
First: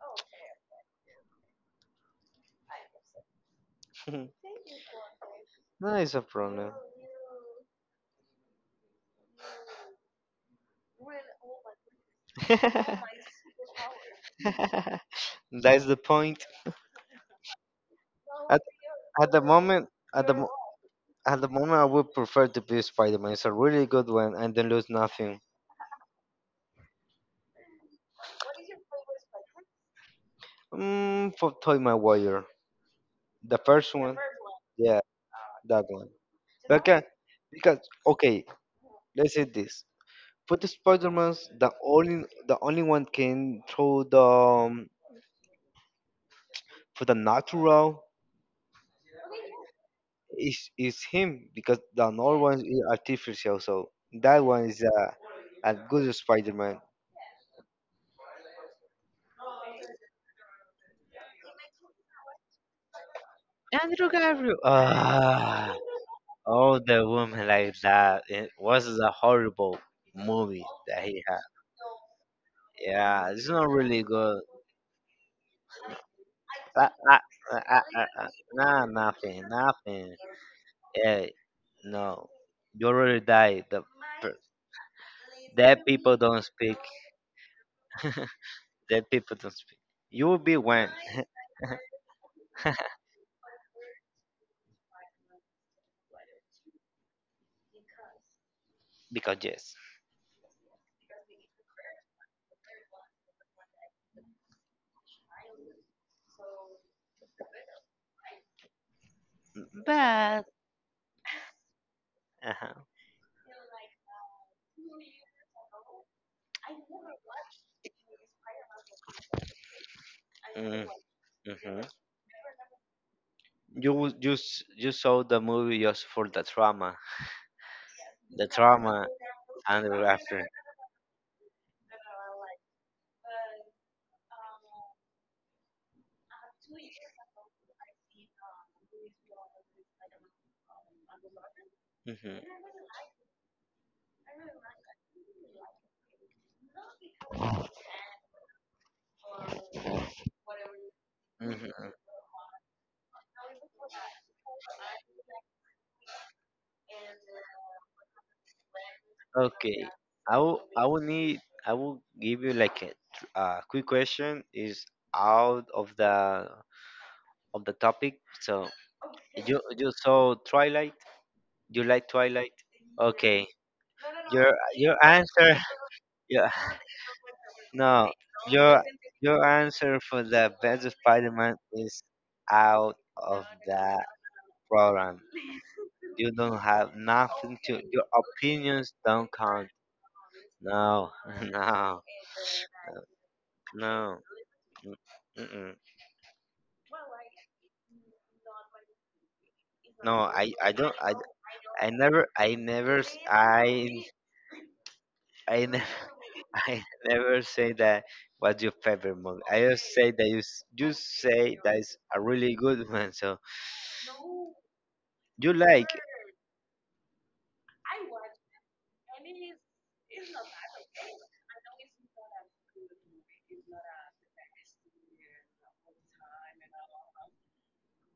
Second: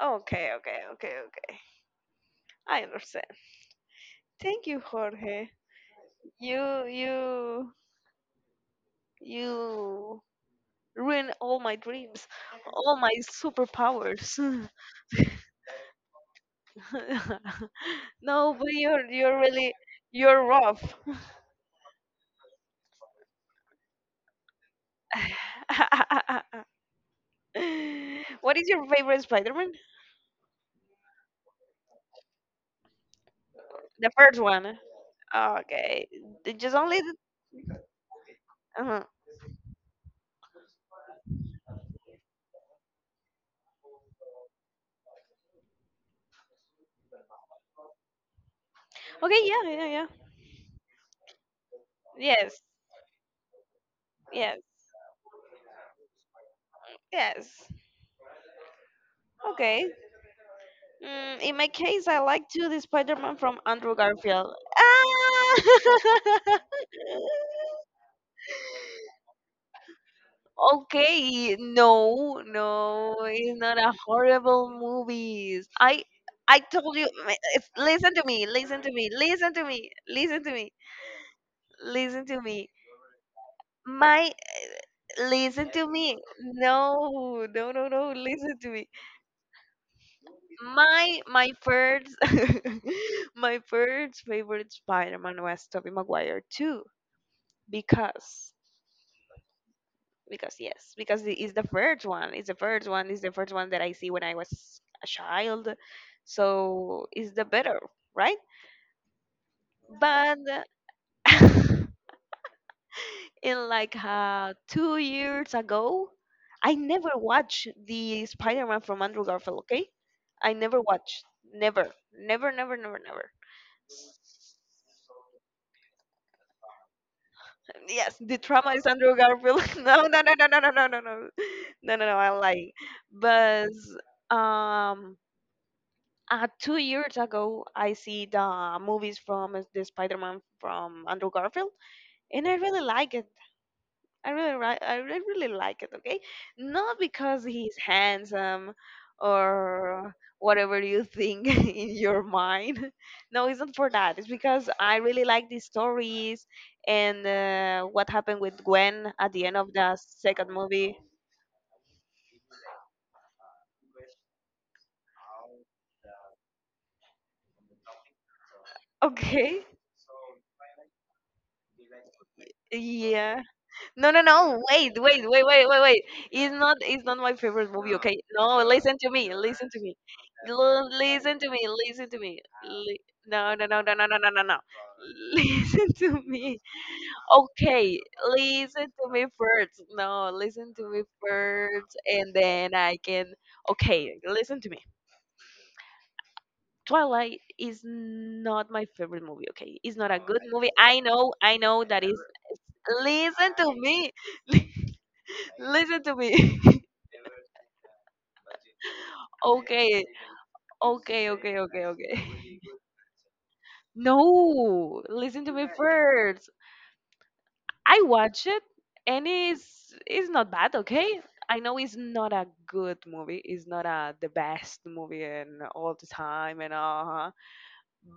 B: Okay, okay, okay, okay. I understand.
A: No,
B: Thank you, Jorge.
A: it's a problem.
B: You you you ruin all my dreams, all my superpowers.
A: That's the point.
B: No,
A: At,
B: but you're
A: at
B: you're
A: the
B: really
A: moment, at the
B: you're
A: mo-
B: rough.
A: at the moment, I would prefer to be Spider Man. It's a really good one, and then lose nothing.
B: What is your favorite Spider-Man?
A: Mm, for Toy My wire. The first,
B: The first one.
A: yeah, that
B: Okay,
A: one.
B: just only.
A: Okay, because okay,
B: Uh
A: let's say this. For the Spider-Man, the only one can throw the for the natural
B: Okay, yeah, yeah, yeah.
A: is him because the other one
B: Yes,
A: is artificial. So that
B: yes,
A: one is a good Spider-Man.
B: yes. Okay. In my case, I like to the Spider-Man from Andrew
A: Andrew
B: Garfield.
A: Garfield.
B: Ah!
A: Ah, oh, the woman like that. It was a horrible movie that he had.
B: Okay, no, no,
A: Yeah, it's
B: it's
A: not
B: not a
A: really good.
B: horrible movies. I
A: I,
B: told you.
A: I, I,
B: It's,
A: I,
B: listen to
A: I,
B: me. Listen
A: nah,
B: to me.
A: nothing,
B: Listen to me.
A: nothing.
B: Listen to me.
A: Yeah,
B: Listen
A: no,
B: to me.
A: you already died.
B: My,
A: Per-
B: listen
A: Dead
B: to
A: people
B: me.
A: don't speak.
B: No, no, no, no. Listen to me.
A: Dead people don't speak. You will be one.
B: My first my first favorite Spider-Man was Tobey Maguire too because
A: Because yes,
B: because yes because it is the first one it's the first one it's the first one that I see when I was a child so it's the better right but
A: but uh-huh.
B: in like 2 years ago I never watched the Spider-Man from Andrew Garfield okay I never
A: Mm,
B: watched
A: mhm.
B: never never never never never.
A: you will- you s- you saw the movie just for
B: Yes, the
A: the
B: trauma is
A: trauma
B: Andrew Garfield.
A: and the
B: No, no, no, no,
A: laughter.
B: no, no, no, no, no, no, no, no. I like, but um, 2 years ago, I see the movies from the Spider-Man from Andrew Garfield, and I
A: Hmm.
B: really like it. I really like it. Okay, not because he's handsome or whatever you think in
A: Hmm.
B: your mind. No, it's not for that. It's because I really like the stories and what happened with Gwen at the end of
A: Okay,
B: the
A: I
B: second
A: will I
B: movie.
A: will need I will give you like a quick question is out of the topic. So you
B: Okay,
A: you saw Twilight? You like Twilight?
B: yeah.
A: Okay,
B: No, no,
A: your
B: no. Wait,
A: your
B: wait, wait,
A: answer.
B: wait, wait, wait.
A: Yeah,
B: It's not. It's not my favorite movie.
A: no,
B: Okay. No,
A: your
B: listen to me.
A: your
B: Listen to me.
A: answer for the best
B: Listen to
A: Spider-Man
B: me.
A: is
B: Listen to me.
A: out
B: Li-
A: of
B: no, no, no, no,
A: the
B: no, no, no, no, no.
A: program.
B: Listen to
A: You
B: me.
A: don't have nothing to
B: Okay,
A: your
B: listen
A: opinions
B: to me
A: don't count.
B: first. No, listen to me
A: No,
B: first,
A: no,
B: and then I can. Okay,
A: no.
B: listen to me.
A: N- Mm-mm.
B: Twilight is not my favorite movie. Okay, it's not
A: No,
B: a good
A: I
B: movie.
A: I don't.
B: I know. I know
A: I
B: that is.
A: never I never s-
B: Listen to
A: I
B: me.
A: I never.
B: Listen to me.
A: I never say that what's your favorite movie. I just
B: Okay,
A: say that you
B: okay, okay,
A: say that
B: okay,
A: is
B: okay.
A: a really good one. So
B: No, listen to
A: you
B: me
A: like
B: first. I watch it and it's not bad, okay? I know it's not a good movie. It's not a the best movie and all the time and uh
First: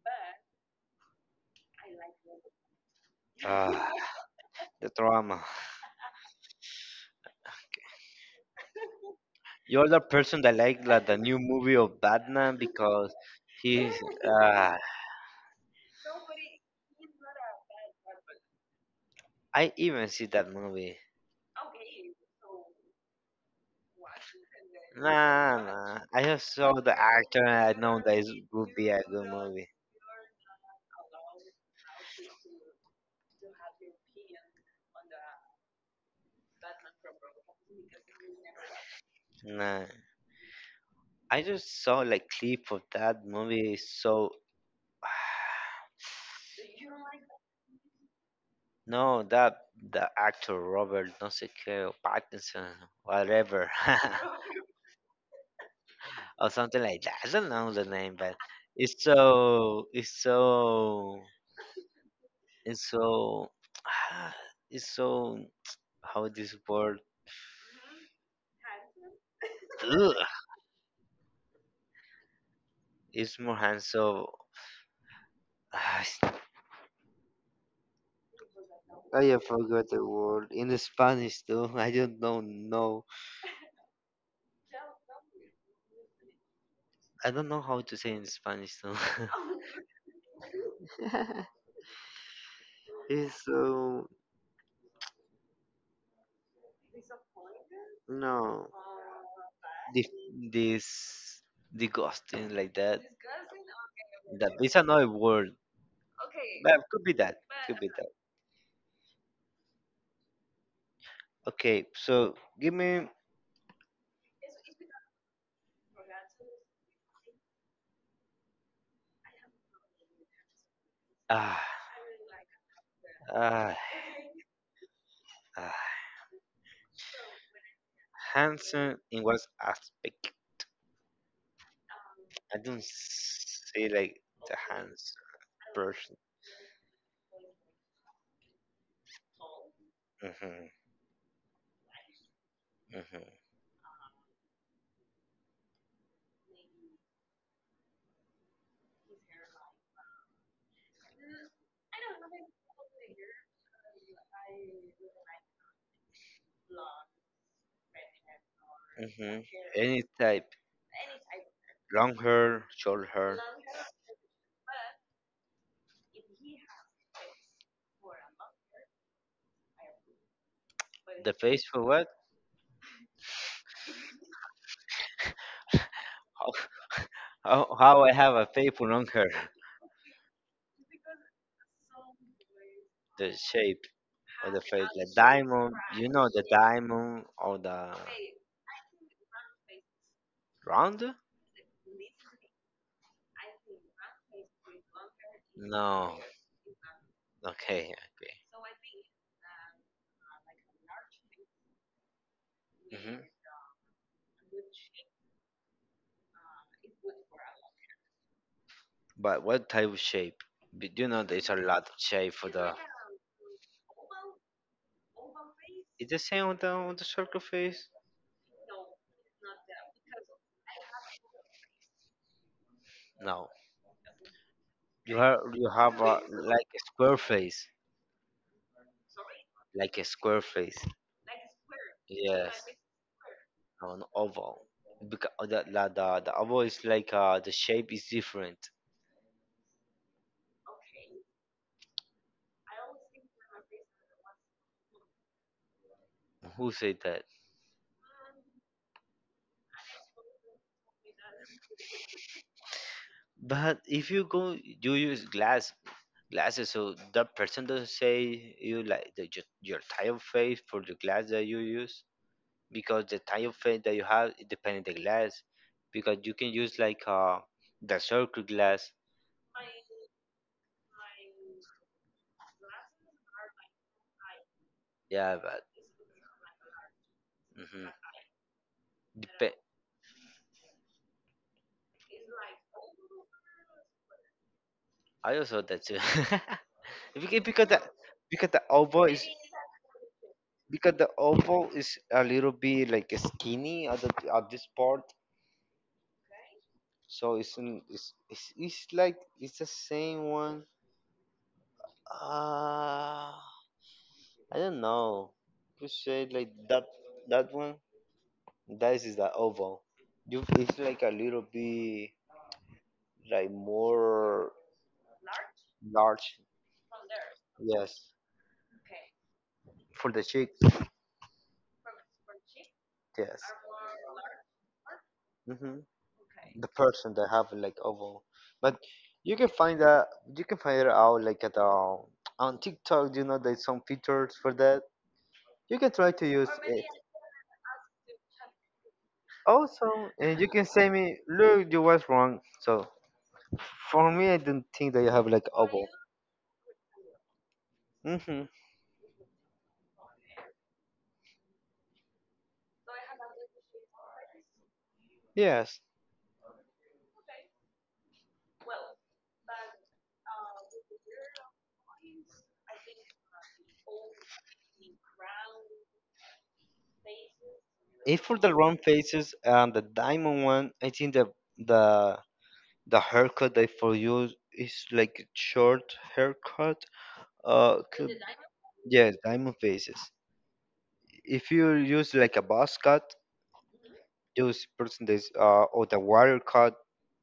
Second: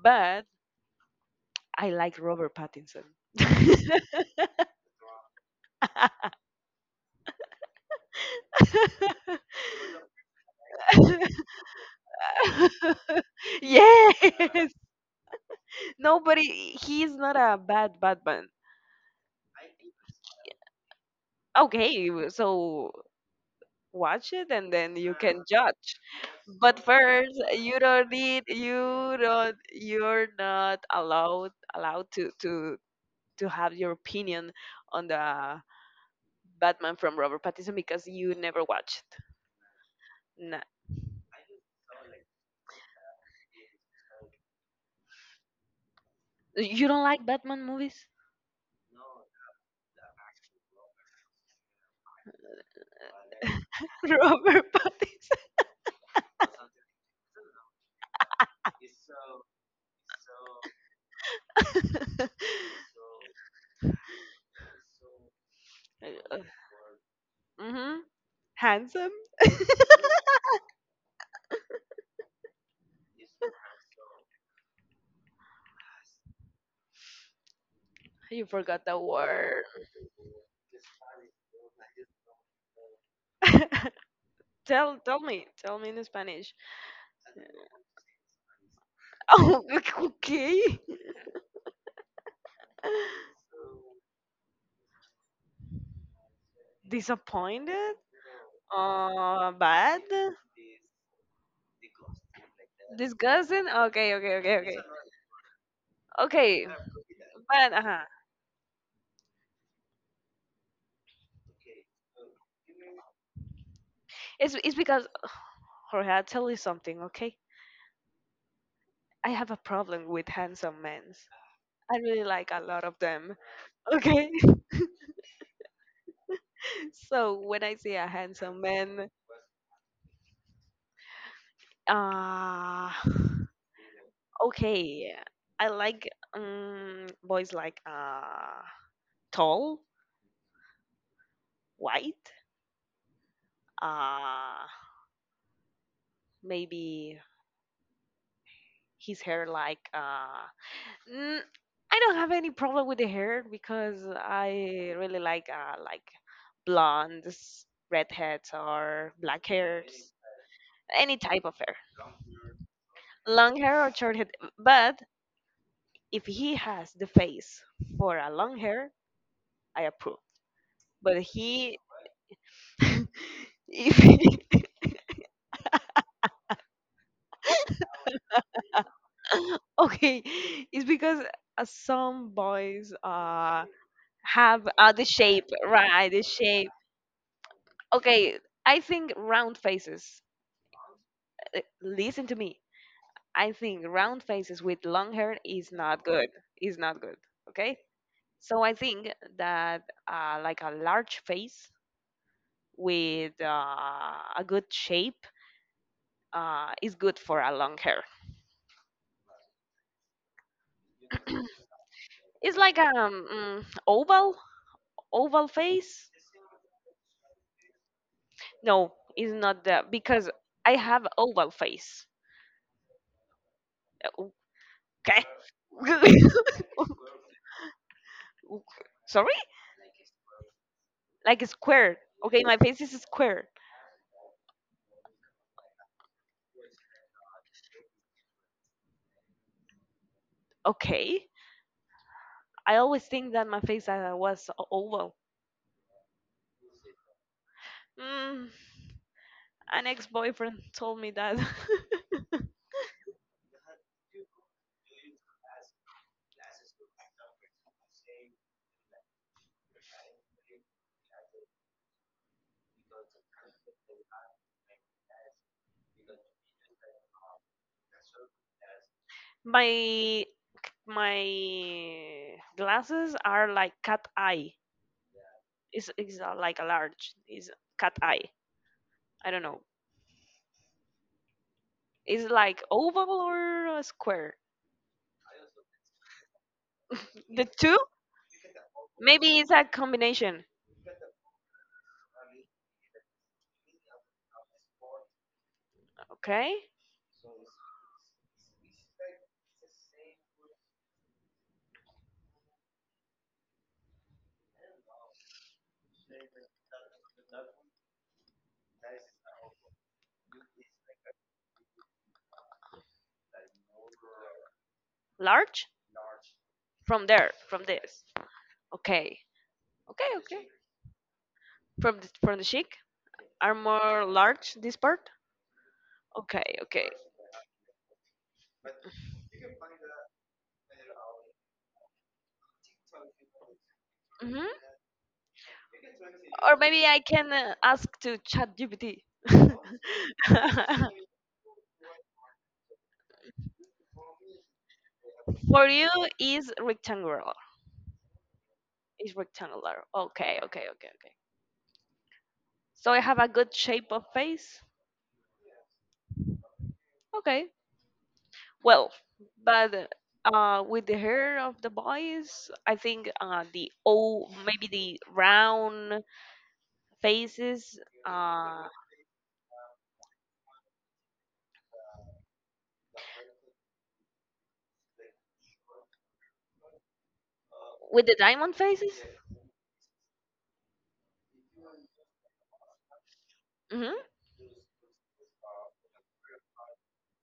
B: but I like Robert Pattinson.
A: uh, the drama. You're the person that like the new movie of Batman because he's
B: Yes.
A: uh
B: Nobody he's not a bad Batman.
A: I even see that movie.
B: Okay, so watch it and then you can
A: Nah,
B: judge.
A: nah. I just saw
B: But
A: the
B: first,
A: actor and I
B: you
A: know
B: don't
A: that it
B: need
A: would be a
B: you
A: good
B: don't
A: movie.
B: you're not allowed allowed to have your opinion on the Batman from Robert Pattinson because you never watched.
A: Nah,
B: Nah.
A: I just saw like clip of that movie. So
B: You don't like Batman movies?
A: no, that the actor Robert, no sé qué, Pattinson, whatever,
B: Robert Pattinson.
A: or something like that. I don't know the name, but it's so, it's so, it's so, it's so. How this word?
B: Mm-hmm. Handsome?
A: Ugh, it's more handsome. Ah,
B: You forgot the
A: I
B: word.
A: forgot the word in Spanish too. I don't know. No,
B: Tell me, tell me in Spanish.
A: I don't know how to say in Spanish too.
B: Oh, okay.
A: It's so
B: Disappointed?
A: no
B: Bad?
A: the this the ghosting like that.
B: Disgusting? Okay, okay,
A: That
B: okay,
A: it's
B: okay.
A: another word.
B: Okay,
A: But could be that.
B: but
A: Could be
B: uh-huh.
A: that. Okay, so give me.
B: It's because Jorge, I'll tell you something, okay? I have a problem with handsome men.
A: Ah,
B: I really like a lot of them.
A: ah,
B: Okay?
A: ah,
B: So when I see a handsome
A: handsome
B: man,
A: in what aspect? I don't
B: uh
A: see like the
B: okay.
A: hands
B: I like
A: person.
B: boys like tall,
A: Hmm,
B: white,
A: hmm,
B: uh maybe his hair like mm, I don't have any problem with the hair because I really like blondes, redheads or
A: hmm.
B: black
A: Any
B: hairs,
A: type,
B: any type of hair.
A: long hair, short hair.
B: Long hair or short hair, but if he has the face for a long hair, I approve. But
A: The face
B: he
A: for what?
B: if
A: How I have a paper on her.
B: okay, it's because some boys
A: The shape of the
B: have
A: face,
B: the
A: the
B: shape,
A: diamond. You
B: right? The
A: know the
B: shape.
A: diamond or the
B: Okay, I think round faces.
A: round?
B: Listen to me. I think round faces with long hair is not
A: No.
B: good. Is not good. Okay.
A: Okay.
B: So I think that like a large face
A: Okay. Hmm.
B: with a good shape is good for a long hair.
A: But what type of shape? You know, there's a lot of shape for
B: It's
A: the.
B: like oval oval
A: Is
B: face.
A: the same on the circle face?
B: No, it's not that because I have oval face.
A: No. You
B: Okay.
A: have a like a square face,
B: Sorry,
A: like a square face.
B: like a square. Okay, my
A: Yes,
B: face is square
A: an oval. Because the oval is like the shape is different.
B: okay. I always think that my face was oval.
A: Who said that?
B: Mm, an ex-boyfriend told me that.
A: But if you go, you use glasses, so that person doesn't say you like your type of face for the glass that you use, because the type of face that you have, it depends on the glass, because you can use like the circle glass.
B: my my glasses are like cat eye.
A: Yeah, but
B: It's like a large. It's cat
A: hmm
B: eye. I don't
A: Dep-
B: know. It's like oval or a square.
A: I also that too,
B: The
A: because
B: two?
A: the because the elbow is
B: Maybe it's a combination.
A: because the elbow is a little bit like skinny at at this part,
B: Okay,
A: so it's like it's the same one. Uh, I don't know. You say like that, that one. This is the oval. You, it's like a little bit like more
B: large
A: large.
B: from there, from this.
A: Yes,
B: Okay, okay,
A: for the
B: okay.
A: chicks.
B: From the cheek
A: Yes.
B: are more large. This part.
A: Hmm.
B: Okay,
A: The
B: okay.
A: person that have like oval, but you can find that you can find it out like at on TikTok. You know, there's some features for
B: Hmm.
A: that. You can try to use
B: Or
A: it.
B: maybe I can ask to ChatGPT.
A: Also, and you can say me, look, you was wrong. So, for me, I don't think that I have like
B: For
A: oval.
B: you is rectangular.
A: Hmm.
B: Is rectangular. Okay, okay, okay, okay. So I have a good shape of face.
A: Yes.
B: Okay. Well, but with the hair of the boys, I think the O, maybe the round faces,
A: If for the
B: uh,
A: round faces and the diamond one, I think the the haircut that for you is like a short haircut.
B: with
A: Could,
B: the diamond faces.
A: yes, diamond faces. If you use like a buzz cut,
B: Hmm.
A: use percentage or the wire cut.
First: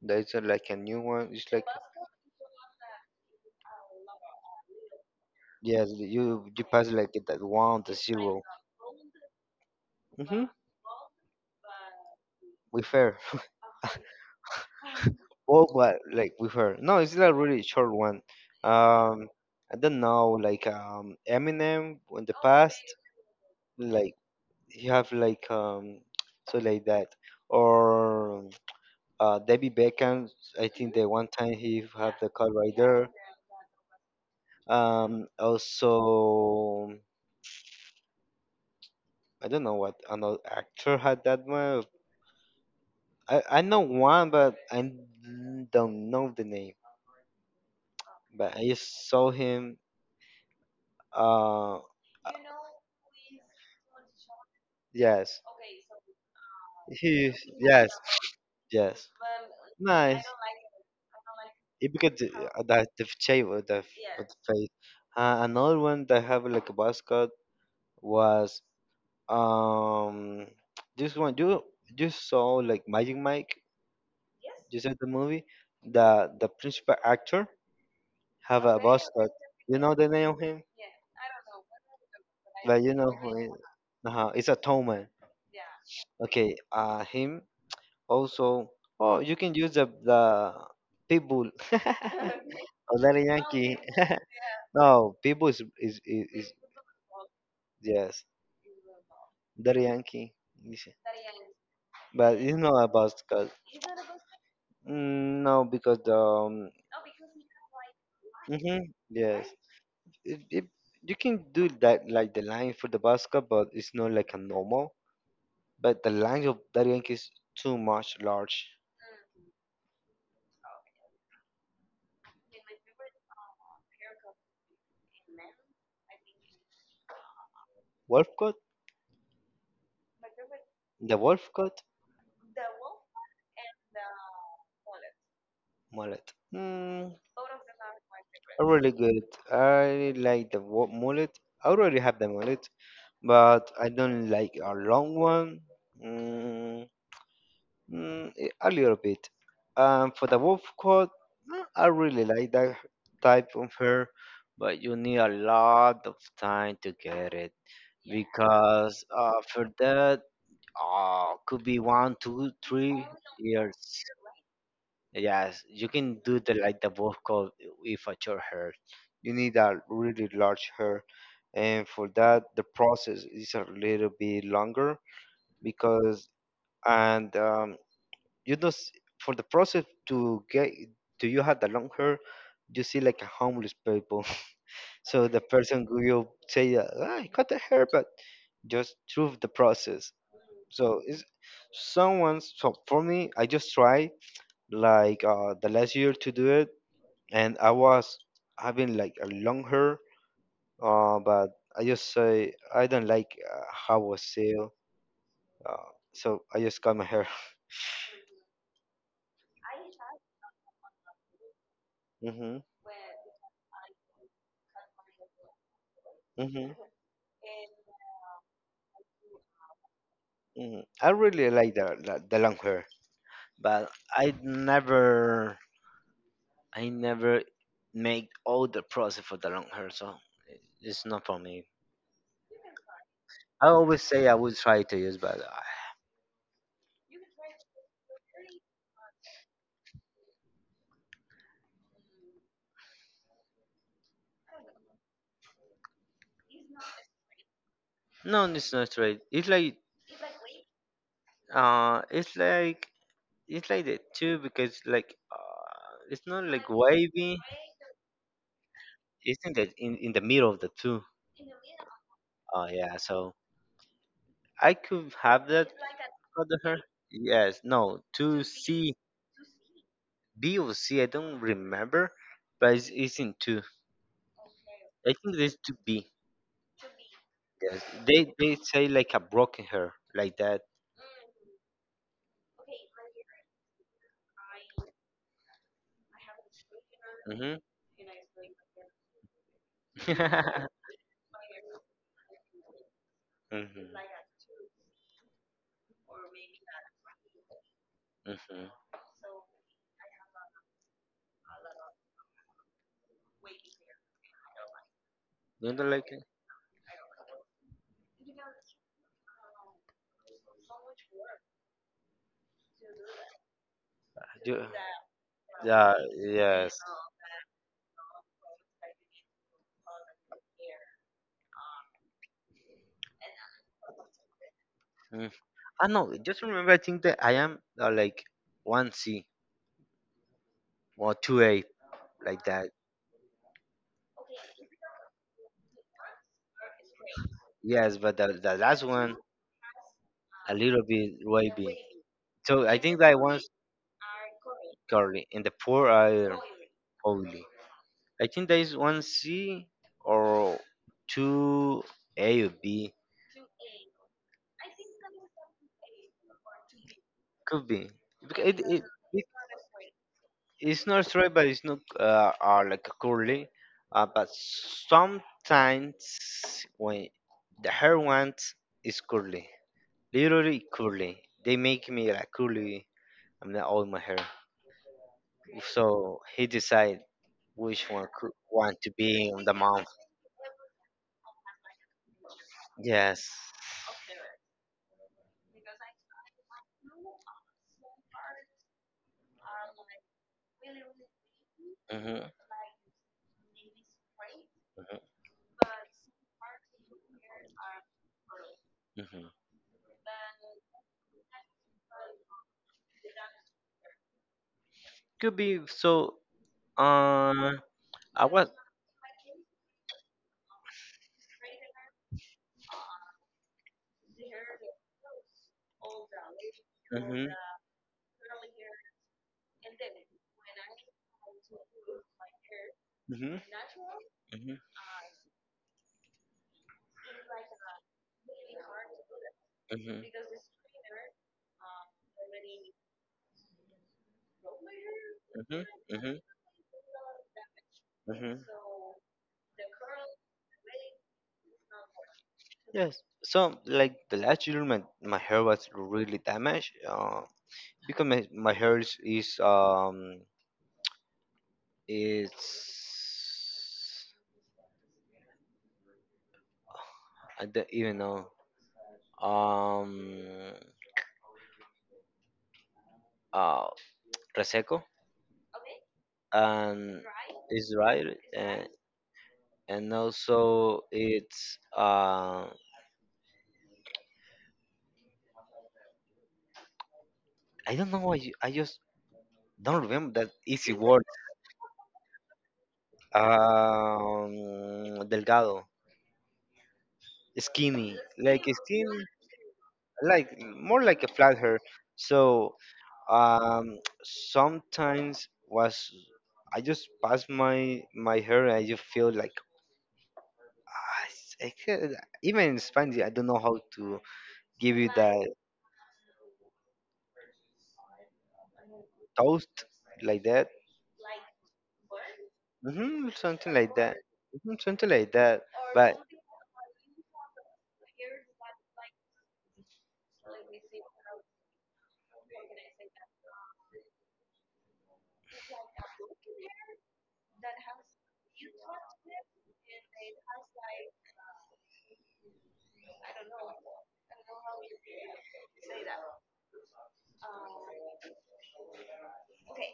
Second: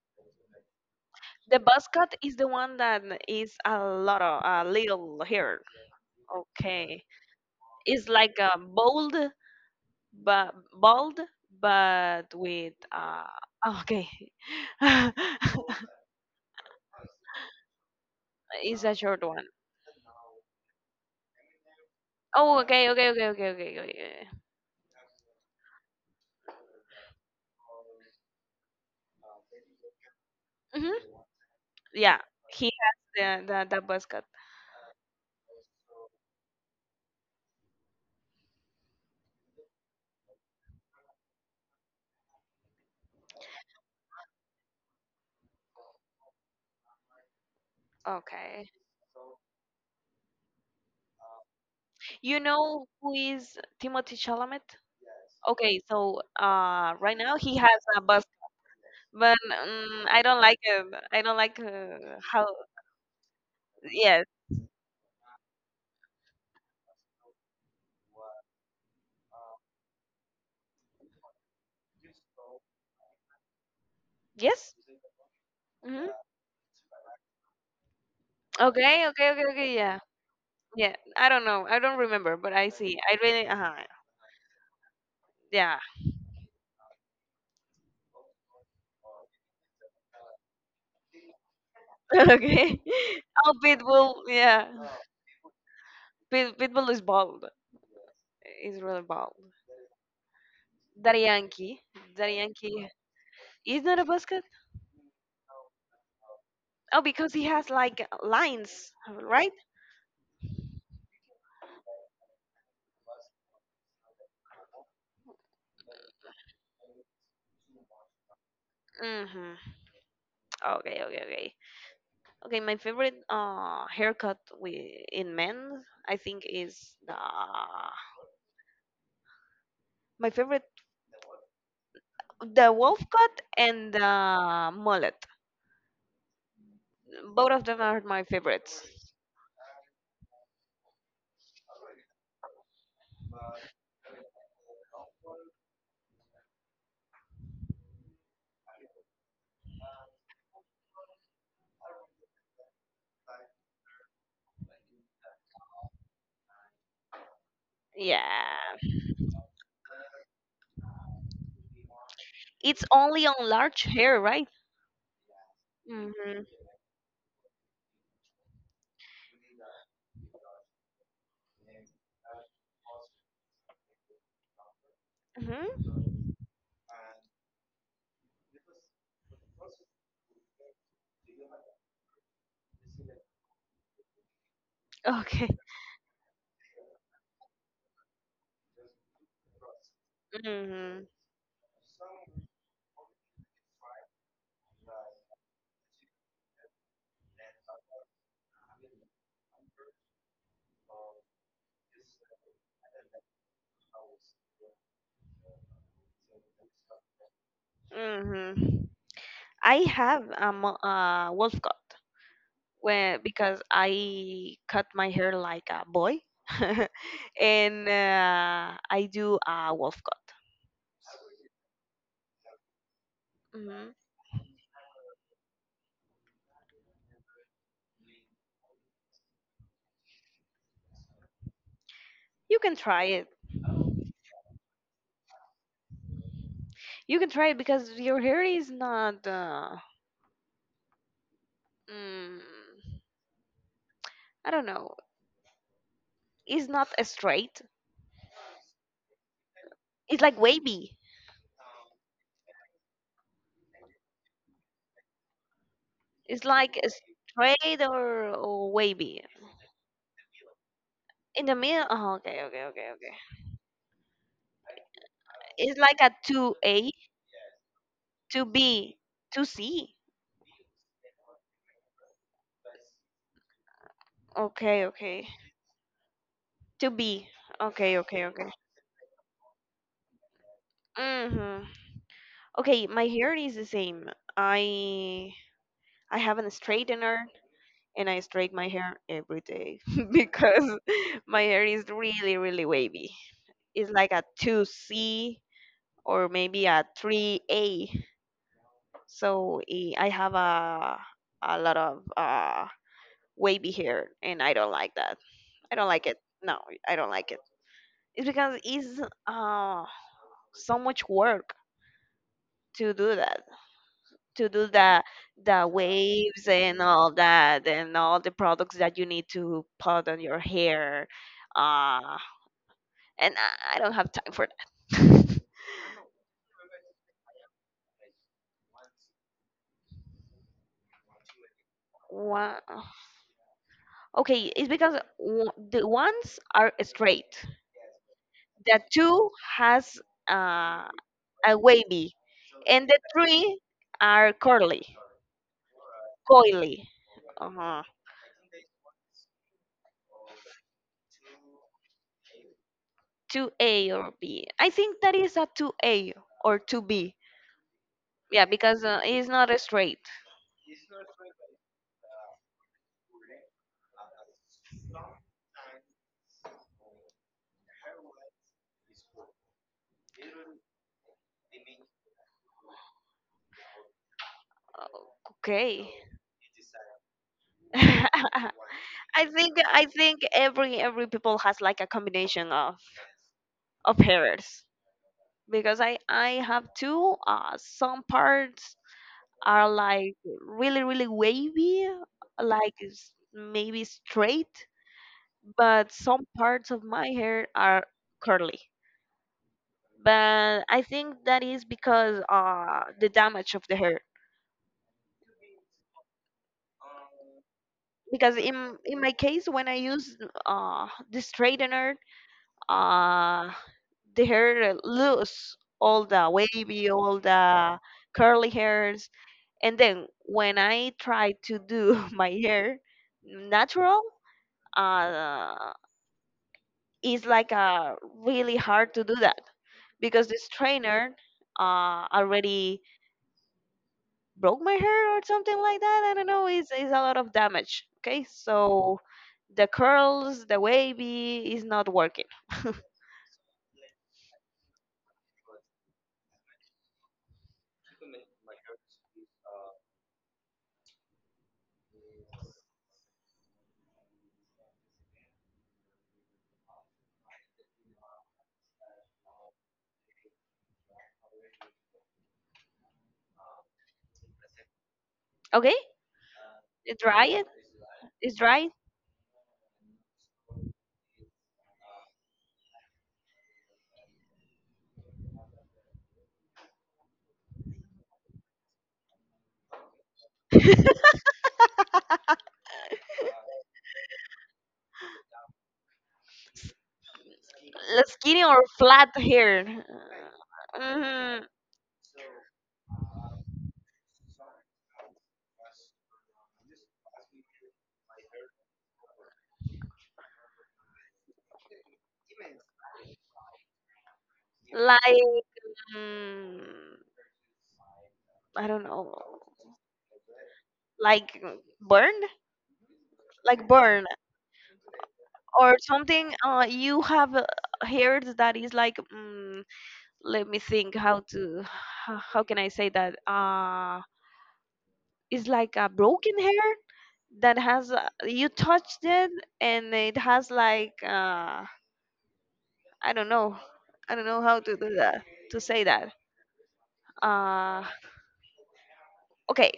A: That's like a new one. It's
B: The
A: like,
B: buzz cut is the one that is a lot of a little hair.
A: yes, you pass
B: Okay.
A: like that one, the
B: It's like
A: zero.
B: a
A: Mm-hmm.
B: bold, but with
A: We fair.
B: oh, okay.
A: Oh, but like with her, no, it's like really short one.
B: It's a short
A: Um,
B: one.
A: I don't know, like Eminem in the
B: Oh,
A: past,
B: okay, okay, okay, okay, okay, okay,
A: like
B: okay.
A: you have like so like that, or Debbie Beckham. I think
B: Mm-hmm.
A: that one time he had
B: Yeah,
A: the Call
B: he has
A: Rider.
B: the, the buzz cut.
A: Also, I don't know what another actor had that one. I know one, but I don't know the name. But I
B: Okay.
A: just saw him. Uh,
B: You know who is Timothy Chalamet?
A: yes.
B: Okay, so right
A: He,
B: now he has
A: yes,
B: a buzz,
A: yes.
B: but I
A: Nice.
B: don't like it. I don't like
A: It because
B: how.
A: the shape of
B: Yes.
A: the face. Another one that have like a mascot was um this one. You saw like Magic Mike.
B: Yes.
A: You saw the movie.
B: Mm-hmm.
A: The principal actor have a
B: Okay.
A: mascot.
B: Okay. Okay. Okay.
A: You know
B: Yeah.
A: the name of him,
B: Yeah, I don't know. I don't remember, but I
A: but you
B: see.
A: know
B: I
A: who.
B: really,
A: It's a tall man.
B: yeah.
A: Okay. Him. Also, oh, you can use the pitbull
B: Okay.
A: or Daddy
B: Oh,
A: Yankee.
B: Pitbull, yeah.
A: No, pitbull is
B: Pit, Pitbull is bald.
A: yes,
B: He's really bald.
A: Daddy Yankee. Yes.
B: Daddy Yankee, Daddy
A: But it's not
B: Yankee
A: about cause
B: is not a buzzcut.
A: no because the
B: Oh, because he has like
A: hmm
B: lines,
A: yes,
B: right?
A: it, you can do that like the line for the basket, but it's not like a normal. But the line of Daddy Yankee is too much large.
B: Mm-hmm. Okay, okay, okay. Okay, my favorite haircut we, in men, I think, is the
A: Wolf cut,
B: my favorite
A: the wolf cut,
B: the wolf cut and the mullet.
A: mullet. Hmm.
B: Both of them are my favorite.
A: I'm really good. I like the mullet. I already have the mullet, but I don't like a long one. Mm, a little bit. For the wolf coat, I really like that type of hair, but you need a lot of time to get it,
B: Yeah.
A: because for that, could be one, two,
B: It's
A: three
B: only on large
A: years.
B: hair, right?
A: Yes, you can do
B: Mm-hmm.
A: the like the vocal if a short hair. You need a really large hair, and for that the process is a little bit longer,
B: Mm-hmm.
A: because and you know for the process to get, do you have the long hair, you see like a homeless people. So the
B: Okay.
A: person will say, "Ah, I cut the hair," but just through the process. So
B: Mm-hmm.
A: it's someone. So for me, I just try like the last year to do it, and I was having like a long hair, but I just say I don't like how was still, so I just cut my hair.
B: Mm-hmm. I have a wolf cut
A: Hmm.
B: where, because I cut my hair like a boy
A: Hmm.
B: and I do a wolf cut.
A: Hmm. I really like the long hair,
B: Hmm.
A: but I never I never make all the process for the long hair, so it's not for me.
B: You can try it.
A: I always say I will try to use, but
B: You can try it because your hair is not, mm, I don't know, it's not a straight.
A: no, it's not right. It's like
B: It's like wavy.
A: uh, it's like it's like that too, because like it's not
B: It's
A: like
B: like a
A: wavy,
B: straight or wavy.
A: it's in the in the middle of the two? Oh
B: In the middle. Oh, okay, okay, okay,
A: yeah,
B: okay.
A: so I could have that
B: It's like a
A: under her,
B: 2A,
A: yes no two c,
B: 2B, 2C.
A: b or c, I don't remember, but it's in two.
B: Okay,
A: I
B: okay.
A: think there's two b,
B: 2B.
A: yes
B: Okay, okay, okay.
A: they say like a broken hair like that.
B: Mhm. Okay, my hair is the same. I I have a straightener
A: Mm-hmm.
B: and I straighten my hair every day because
A: Mm-hmm.
B: my hair is really really wavy. It's like a 2C or maybe a 3A.
A: Mm-hmm.
B: So I have a lot of wavy hair, and I don't like that. I
A: Don't they
B: don't like
A: like
B: it.
A: it?
B: No, I don't like it. It's because it's uh, so much work to do that, to do
A: You-
B: the
A: yeah,
B: waves
A: yes.
B: and all that, and all the products that you need to put on your hair. Uh, and I don't have time for that.
A: I know. Just remember, I think that I am like one C or two A, like
B: Wow.
A: that.
B: Okay, it's because w- the ones are straight.
A: Yes, but the
B: The
A: last one
B: two has
A: a little
B: uh,
A: bit
B: a
A: wavy.
B: wavy,
A: So I
B: and the
A: think that one's
B: three are curly,
A: curly, and the four are
B: coily.
A: holy.
B: Uh-huh.
A: I think there is one C or two A or B.
B: 2A or B. I think that is a 2A or 2B.
A: Could be. Because
B: Yeah, because
A: it,
B: it's not a straight.
A: it's not straight, but it's not like curly. But sometimes when the hair ones is curly. Literally curly. They make me like curly. I'm not all my hair.
B: Okay.
A: So he decide which one could want to be on the
B: I
A: month.
B: think every people has like a combination
A: Yes.
B: of hairs. Because I have two. Some parts are like really really wavy,
A: Mhm.
B: like maybe straight,
A: Mhm.
B: but some parts of my hair are curly.
A: Mhm.
B: But I think that is because the damage of the hair.
A: Could be so. Uh, I
B: Because
A: was.
B: in my case, when I use the straightener, uh the hair lose all the wavy, all
A: Mhm.
B: the curly hairs. And then when I try to do my hair
A: Mhm.
B: natural,
A: Mhm.
B: uh, it's like really hard to do that
A: Mhm.
B: because this trainer already broke my hair or something
A: Mhm.
B: like that. I
A: Mhm.
B: don't know. It's a lot of damage. Okay,
A: Mhm.
B: so the curls, the wavy is not working.
A: Yes. So like the last year, my hair was really damaged. Because my hair is it's, I don't even know. Um, uh, Reseco,
B: Okay, it's
A: and
B: dry.
A: it's right,
B: It's dry.
A: and and also it's I don't know why you, I just don't remember that easy word. Delgado,
B: Skinny or
A: skinny,
B: flat hair.
A: like more like a flat
B: Mhm.
A: hair. So sometimes was, I just pass my my hair and I just feel like I could, even in Spanish, I don't know how to give you that
B: Like Mm, I don't know,
A: toast like that.
B: like burn,
A: Hmm, something
B: like
A: like that.
B: burn
A: Hmm, something like that.
B: or
A: But
B: something. You have heard that is like, let me think how to, how can I say that? It's like a broken hair that has you touched it and it has like I don't know, I don't know how to do that to say that. Uh, okay,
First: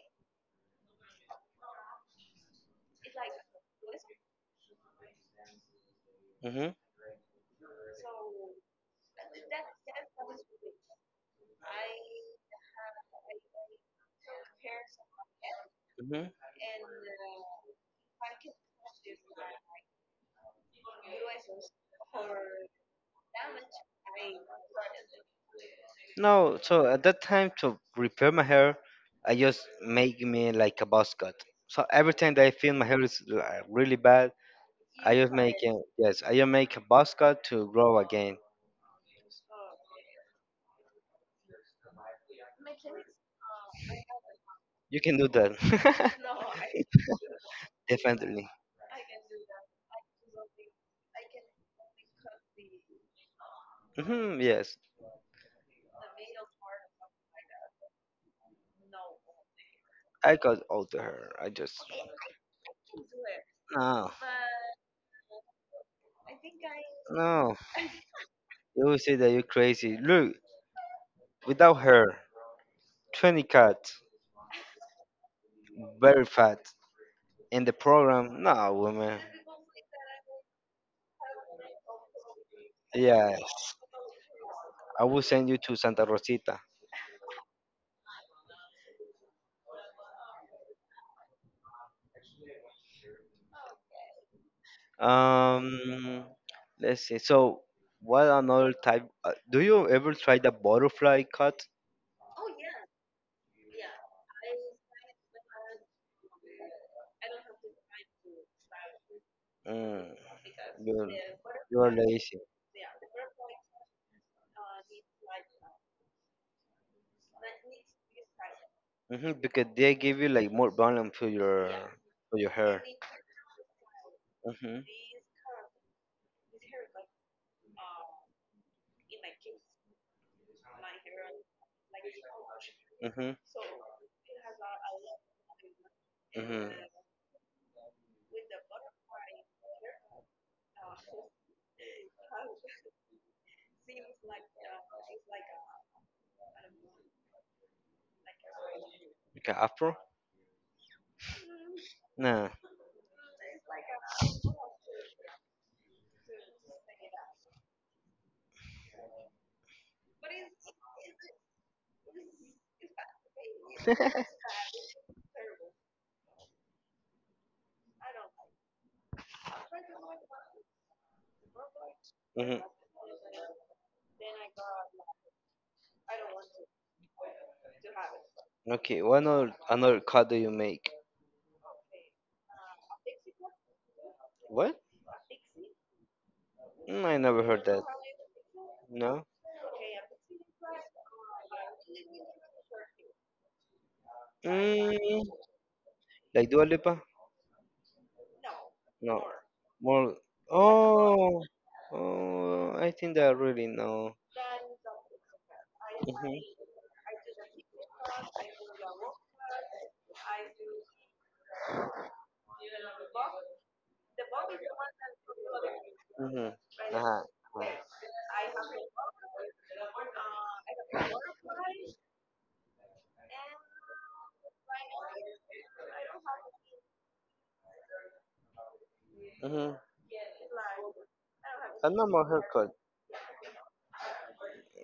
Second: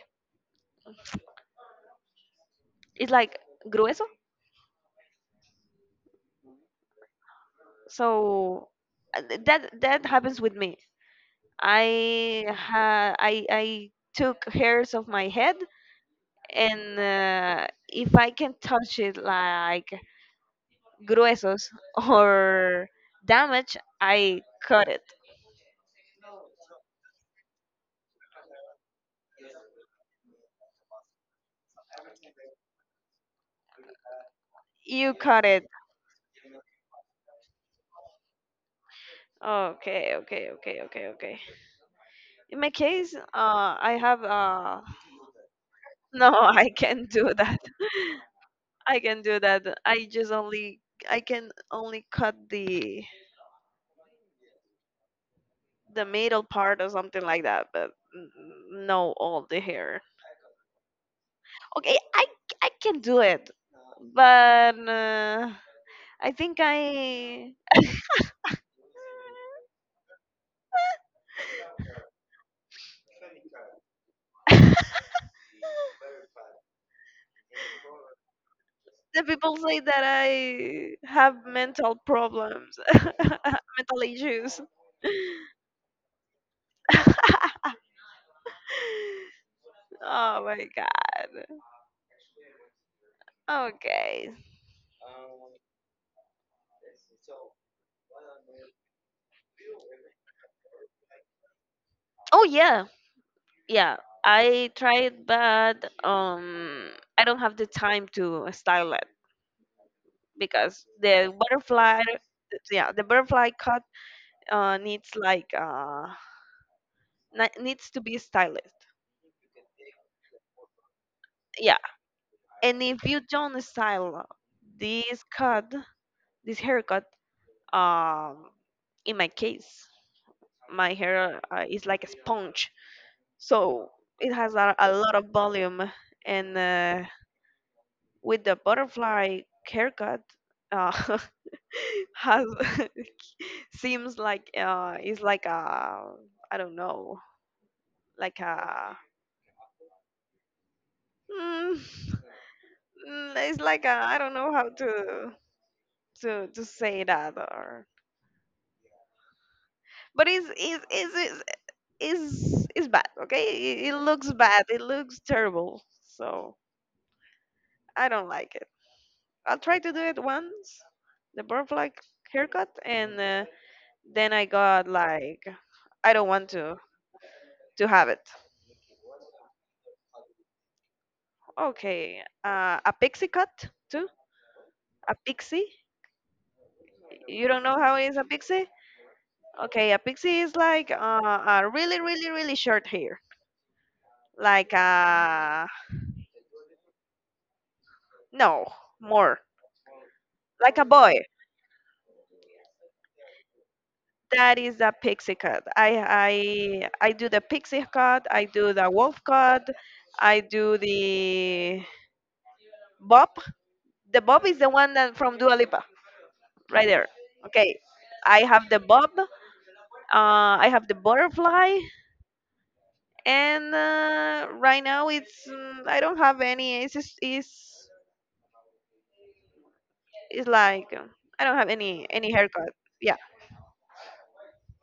B: it's like grueso.
A: hmm
B: So that happens with me. I ha- i i took hairs of my head,
A: hmm
B: and if I can touch it like gruesos or damage, I cut it.
A: no, so at that time to repair my hair, I just make me like a buzz cut. So every time that I feel my hair is like, really bad, I
B: You
A: just
B: cut
A: make
B: it.
A: it. Yes, I just make a buzz cut to grow again.
B: Okay, okay, okay, okay, okay. In my case, I have uh,
A: You can do that.
B: no, I can't do that.
A: Definitely.
B: I can do that. I just only I can only cut
A: Hmm, yes,
B: the middle part or something like that, but no all the hair.
A: I got all to her. I just
B: Okay, I can do it,
A: no,
B: but I think I
A: no. You will say that you're crazy. Look, without her, 20 cats, very fat. In the program, no woman.
B: the people say that I have mental problems,
A: Yes,
B: mental issues.
A: I will send you to Santa Rosita.
B: Oh my god. Okay.
A: Um, let's see. So, what another type? Do you ever try the butterfly cut?
B: Oh yeah, yeah. I tried, but I don't have the time to style
A: Mm,
B: because
A: you're
B: the
A: you're
B: butterfly,
A: lazy.
B: yeah, the butterfly cut needs like needs to be stylized.
A: Hmm, because they give you like more volume
B: Yeah,
A: to your hair.
B: and if you don't style
A: Mhm.
B: this cut, this haircut, um in my case my hair is like a sponge,
A: Mhm.
B: so it has a lot of volume, and
A: Mhm.
B: with the butterfly haircut, uh, has seems like is like a, I don't know, like a,
A: Okay, afro?
B: mm,
A: Nah.
B: it's like a, I don't know how to to say that, or but it's it's bad. Okay, it looks bad, it looks terrible, so I don't like it. I'll try to do it once, the butterfly
A: Mhm.
B: haircut, and then I got like, I don't want to have it.
A: Okay, what another another cut do you make?
B: Okay, a pixie cut too?
A: What?
B: A pixie?
A: Mm, I never
B: You
A: heard
B: don't know
A: that.
B: how is a pixie?
A: No.
B: Okay, a pixie is like a really, really, really short hair. Like
A: Mm,
B: a,
A: like Dua Lipa?
B: no,
A: No.
B: more,
A: More.
B: like a boy.
A: Oh. Oh. I think that I really know.
B: That is the pixie cut. I
A: Mhm.
B: I do the pixie cut. I do the wolf cut. I do the bob. The bob is the one that from Dua Lipa,
A: Mhm. Uh-huh.
B: right there.
A: Uh-huh.
B: Okay, I have the bob. I have the butterfly. And right now it's mm, I don't have any. It's just
A: Mhm.
B: it's like I don't have
A: A normal
B: any haircut.
A: haircut.
B: Yeah.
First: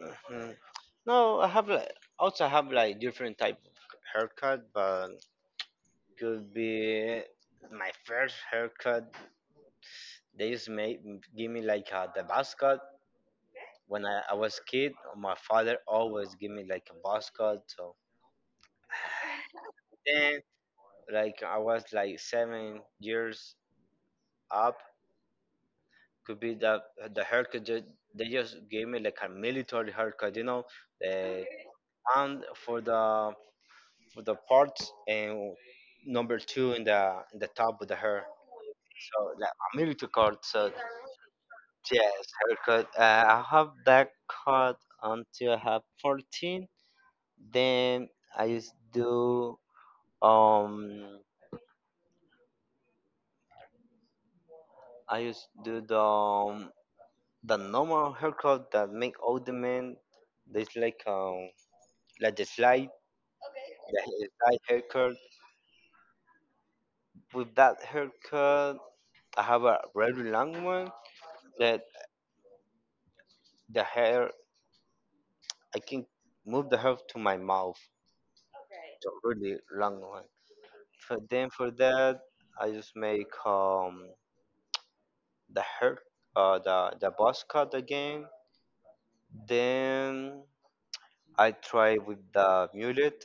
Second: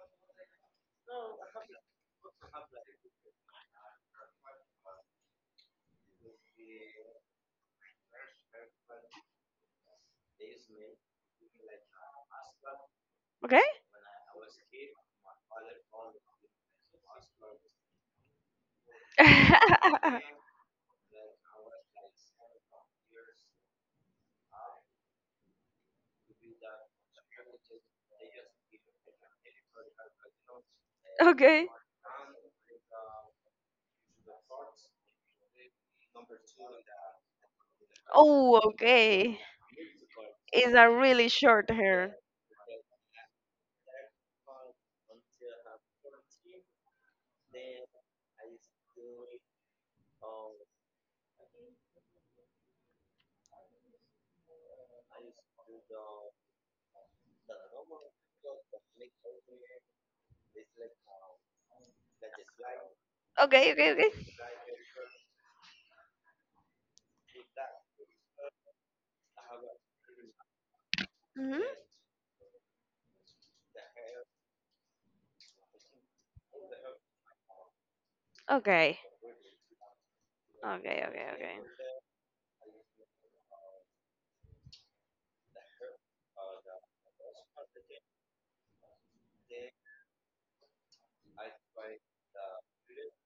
A: Mhm. No, I have like also have like different type of haircut, but could be my first haircut. They used to make give me like a the buzz cut
B: Okay.
A: when I was kid. My father always give me like a buzz cut. So then, like I was like 7 years up, could be that the haircut just, they just gave me like a military haircut, you know, uh,
B: Okay.
A: and for the parts and number two in the top of the hair,
B: Oh,
A: so
B: okay.
A: like a military cut, so
B: It's a really short hair.
A: yes haircut. I have that cut until I have 14, then i used do um I used do the normal haircut that make all the men, there's like the slide.
B: Okay. Okay.
A: Yeah,
B: Okay.
A: it's that haircut. With that haircut, I have a very long one
B: Mhm.
A: that the hair, I can move the hair to my mouth.
B: Okay.
A: It's a really long one.
B: Okay.
A: For
B: Okay.
A: then
B: Okay.
A: for that, I just make the hair, the buzz cut again. Then I try with the mullet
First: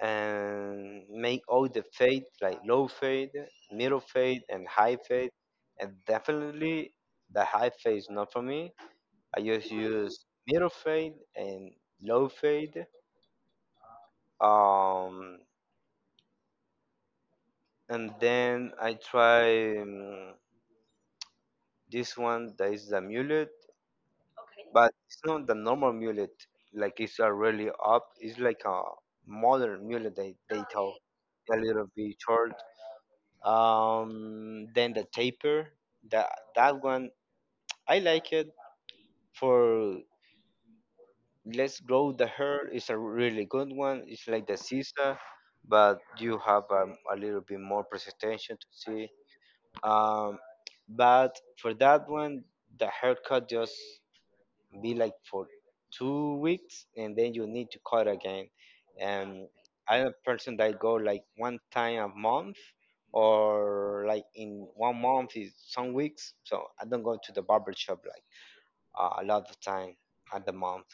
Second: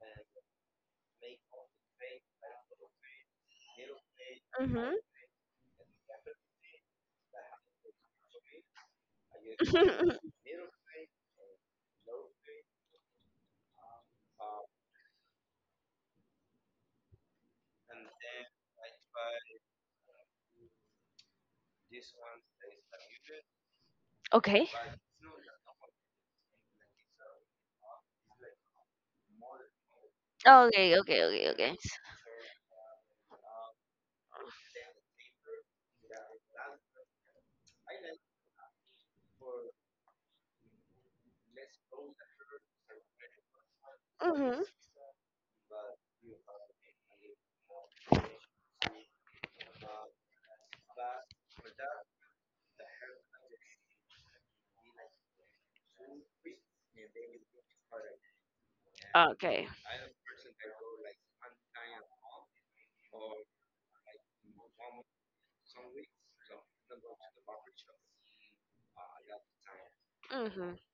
A: and make all the fade like low fade, middle fade, and
B: Mhm.
A: high fade. And definitely the high fade is not for me, I just use middle fade and low fade. Um, and then I try this one that is the mullet,
B: Okay.
A: but it's not the normal mullet. Like it's a really up. It's like a modern mullet, they tell
B: Okay. Okay. Okay.
A: a
B: Okay.
A: little bit short. Then the taper, that that one I like it for Let's Grow the Hair is a really good one. It's like the
B: Mhm.
A: Sisa, but you have a little bit more presentation to see. Um, but for that one, the haircut just be like for 2 weeks, and then you need to cut again. And
B: Okay.
A: I'm a person that go like one time a month, or like in one month is some weeks. So I don't go to the barber shop like, a lot of time at the
B: Mm-hmm.
A: month.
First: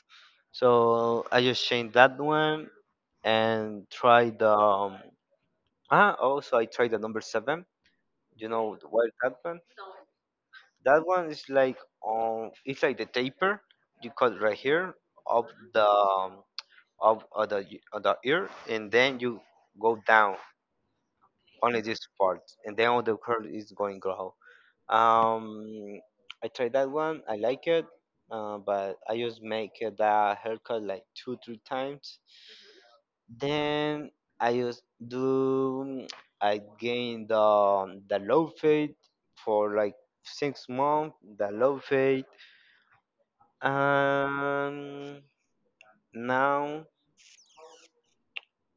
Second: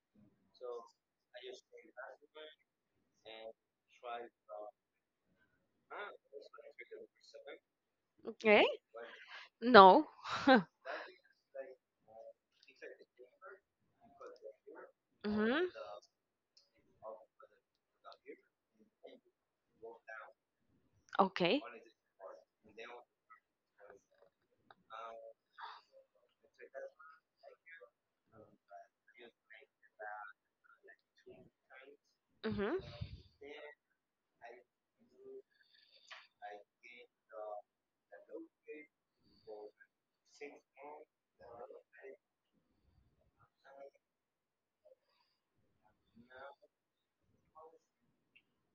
A: So I just changed that one and tried the. Ah, also I tried the number seven. You
B: Okay.
A: know what is that one?
B: No.
A: That one is like, it's like the taper. You cut right here of
B: Mm-hmm.
A: the um, of, of the of the ear, and then you go down
B: Okay.
A: only this part, and then all the curl is going grow. Um, I tried that one. I like it, but I just make that haircut like two, three times.
B: Mm-hmm.
A: Then I just do. I gain the low fade for like 6 months. The low fade, and now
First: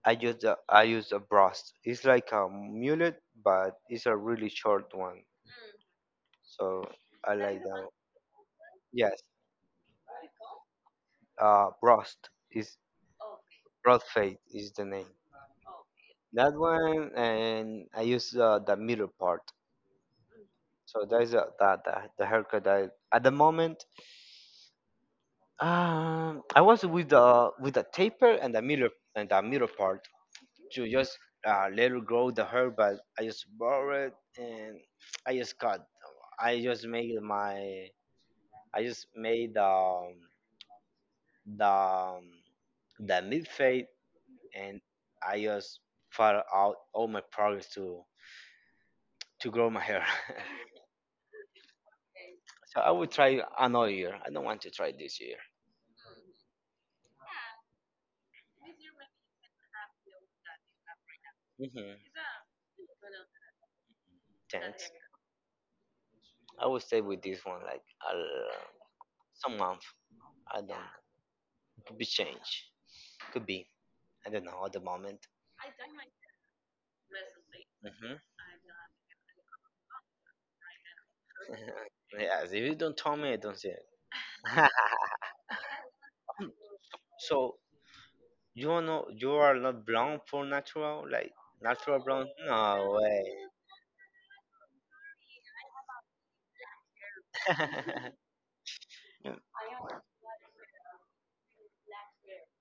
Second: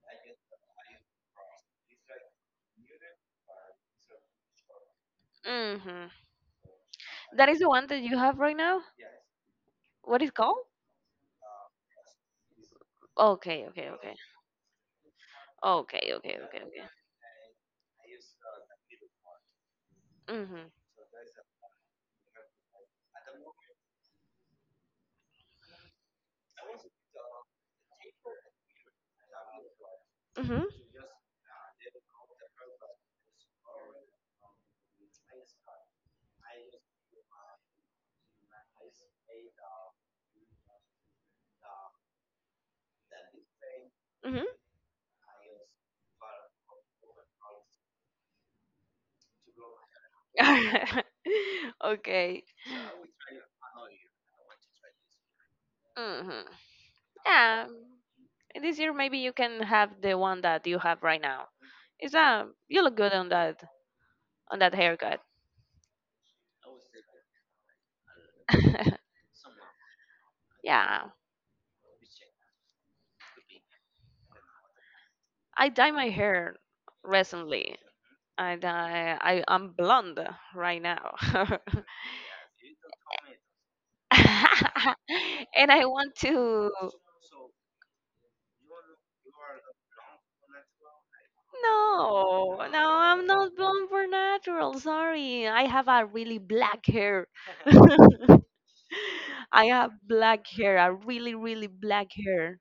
A: I use a brush. It's like a mullet, but it's a really short one.
B: Mm-hmm.
A: So I
B: That is
A: like
B: the one
A: that.
B: that you have right now?
A: Yes,
B: What is called?
A: brush is
B: Okay, okay,
A: Broad
B: okay.
A: fade is the name.
B: Okay, okay,
A: That
B: okay, okay.
A: one, and I use the middle part.
B: Mm-hmm.
A: So that's the haircut. That, at the moment, I was with the taper and the middle part to just let it grow the hair, but I just borrow it and I just cut. I just made my I just made the um, the mid fade,
B: Mm-hmm. Mm-hmm.
A: and I just far out all my progress to grow my hair.
B: Okay.
A: So I will try another year. I don't want to try this year.
B: Mm-hmm. Yeah. And this year maybe you can have the one that you have right now.
A: Hmm.
B: Is uh? You look good on that, on that
A: Thanks.
B: haircut.
A: I will stay with this one like some month. I don't.
B: Yeah.
A: Could be change. Could be. I don't know at the moment.
B: I dye my hair recently.
A: Hmm.
B: I dye, I'm blonde right now.
A: Yes. If you don't tell me, I don't see it.
B: And I want to.
A: So you are not blonde for natural, like natural blonde.
B: No,
A: No
B: no,
A: way.
B: I'm not blonde for natural. Sorry. I have a really black hair. I have black hair, a really, really black hair.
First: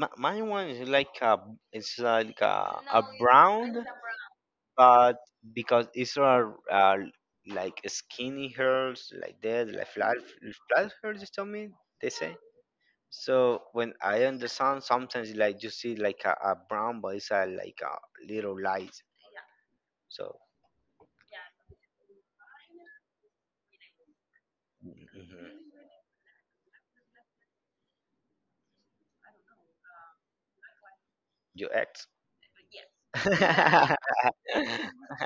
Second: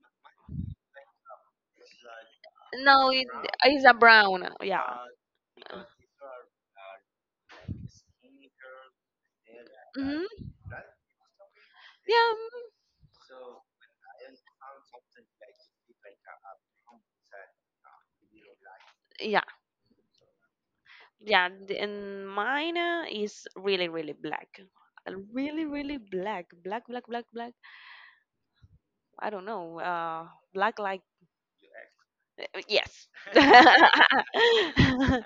A: Mine one is like a, it's like a
B: No,
A: brown.
B: it's a brown. Yeah.
A: But because Israel are like skinny girls, like that, like flat,
B: Hmm.
A: flat girls, you tell me, they
B: Yeah.
A: say.
B: Mm.
A: So when I understand, sometimes like you see like a brown, but it's a, like a little light.
B: Yeah.
A: So.
B: Yeah, the- and mine is really, really black.
A: Mhm.
B: Really, really black. Black, black, black, black. I don't know. Black like
A: You act.
B: yes.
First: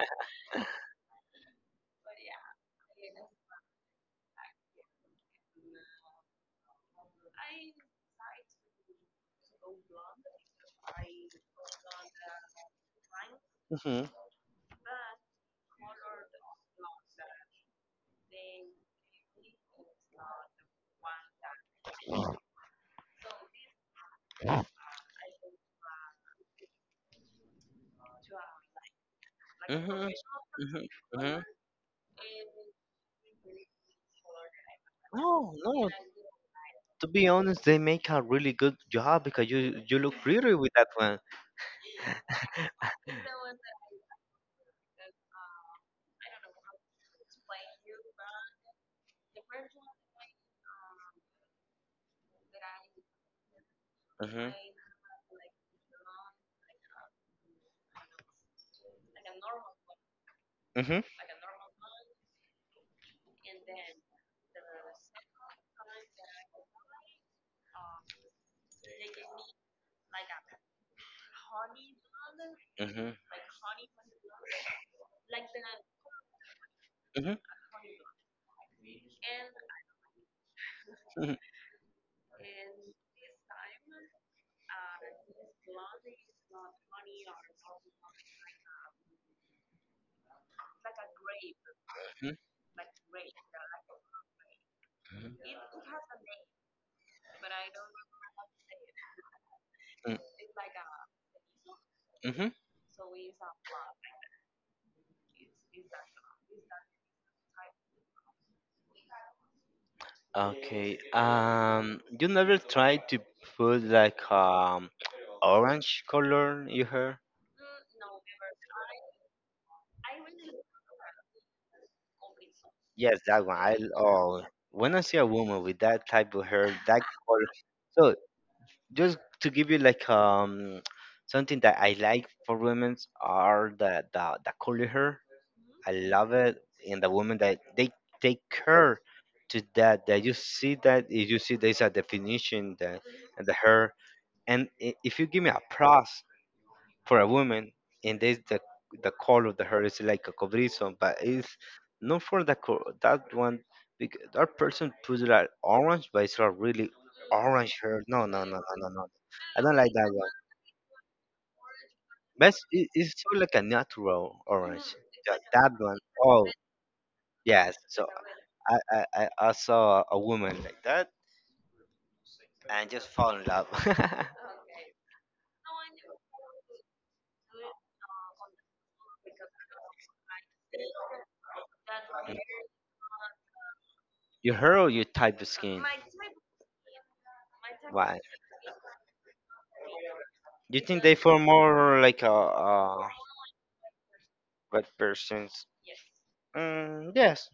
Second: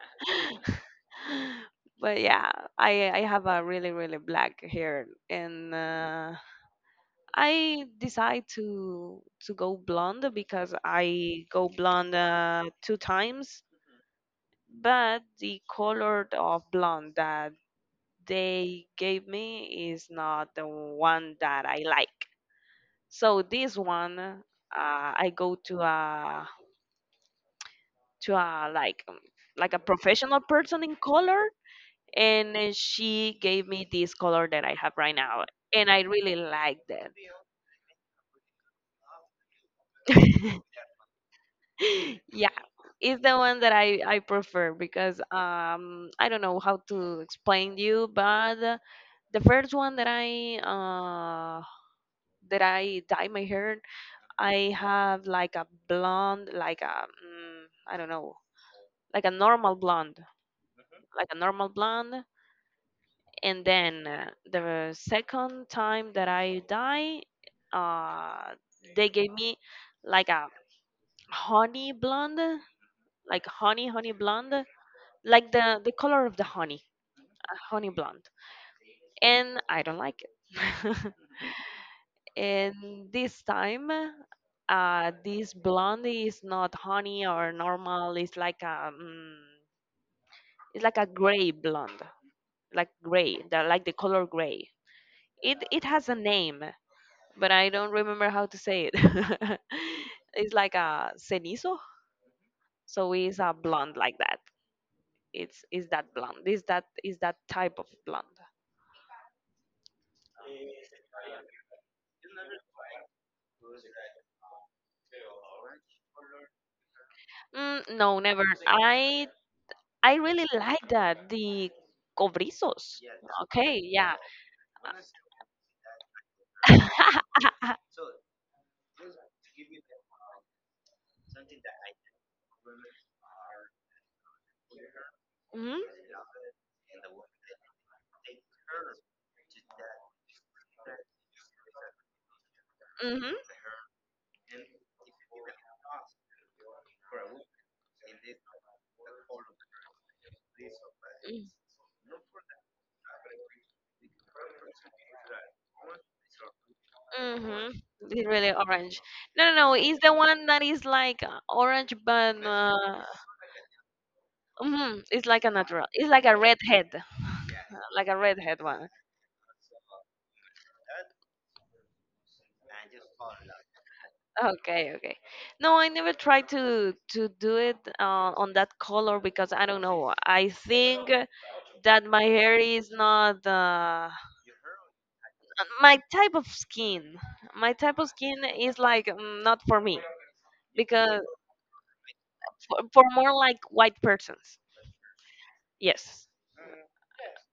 B: But yeah, I have a really, really black hair, and I decide to go blonde because I go blonde two times.
A: Mhm,
B: But the color of blonde that they gave me is not the one that I like. So this one, I go to a, to a like a
A: mhm,
B: professional person
A: mhm,
B: in color,
A: mhm.
B: and she gave me this color that I have right now,
A: No, no.
B: and I really like
A: To
B: that.
A: be honest, they make a really good job because you look pretty with that one.
B: Yeah, it's the one that I prefer because I don't know how to explain you, but the first one that I dye my hair,
A: Mhm,
B: I have like a blonde, like a mm, I don't know, like a normal blonde,
A: mhm,
B: like a normal blonde. And then the second time that I die, uh, they gave me like a honey blonde,
A: mhm,
B: like honey, honey blonde, like the color of the honey,
A: mhm,
B: honey blonde. And I don't like it.
A: mhm,
B: And this time, this blonde is not honey or normal. It's like a mm, it's like a gray blonde,
A: mhm,
B: like gray, like the color gray.
A: mhm.
B: It has a name, but I don't remember how to say it.
A: Mhm.
B: It's like a cenizo,
A: Mm-hmm.
B: so it's a blonde like that. It's, is that blonde? Is that type of blonde?
A: Okay. You never tried to put like orange color in your hair?
B: Mm, no, never. I really like that the cobrizos.
A: Yes, that one. I
B: Okay, yeah.
A: Oh, when I see a woman with that type of hair, that color. So just to give you like something that I like for women are the curly hair.
B: Mhm.
A: I love it, and the women that they take care to that. That you see that if you see there's a definition that,
B: Mhm.
A: and the hair. And if you give me a prize for a woman, and there's the color of the hair is like a cobrizo, but
B: Mm.
A: it's not for the that one, because that person puts it like orange, but it's not really orange
B: Mhm.
A: hair. No,
B: It's
A: no,
B: really
A: no, no, no,
B: orange.
A: no.
B: No, no,
A: I
B: no.
A: don't like
B: It's
A: that
B: the
A: one,
B: one that is like orange, but
A: but it's, it's so like a natural orange.
B: mhm, it's
A: Yeah,
B: like a
A: that
B: natural.
A: one.
B: It's
A: Oh yes, so
B: like a redhead
A: I,
B: one.
A: I i I saw a woman like that and just fall in love.
B: Okay, okay. No, I never tried to do it on that color because I don't know. I think that my hair is not.
A: Your hair or your type of skin?
B: My type of skin my type of
A: Why?
B: skin is like mm, not for me
A: You think they
B: because
A: feel more like a,
B: for
A: a
B: more like white persons,
A: white persons?
B: yes,
A: Mm, yes,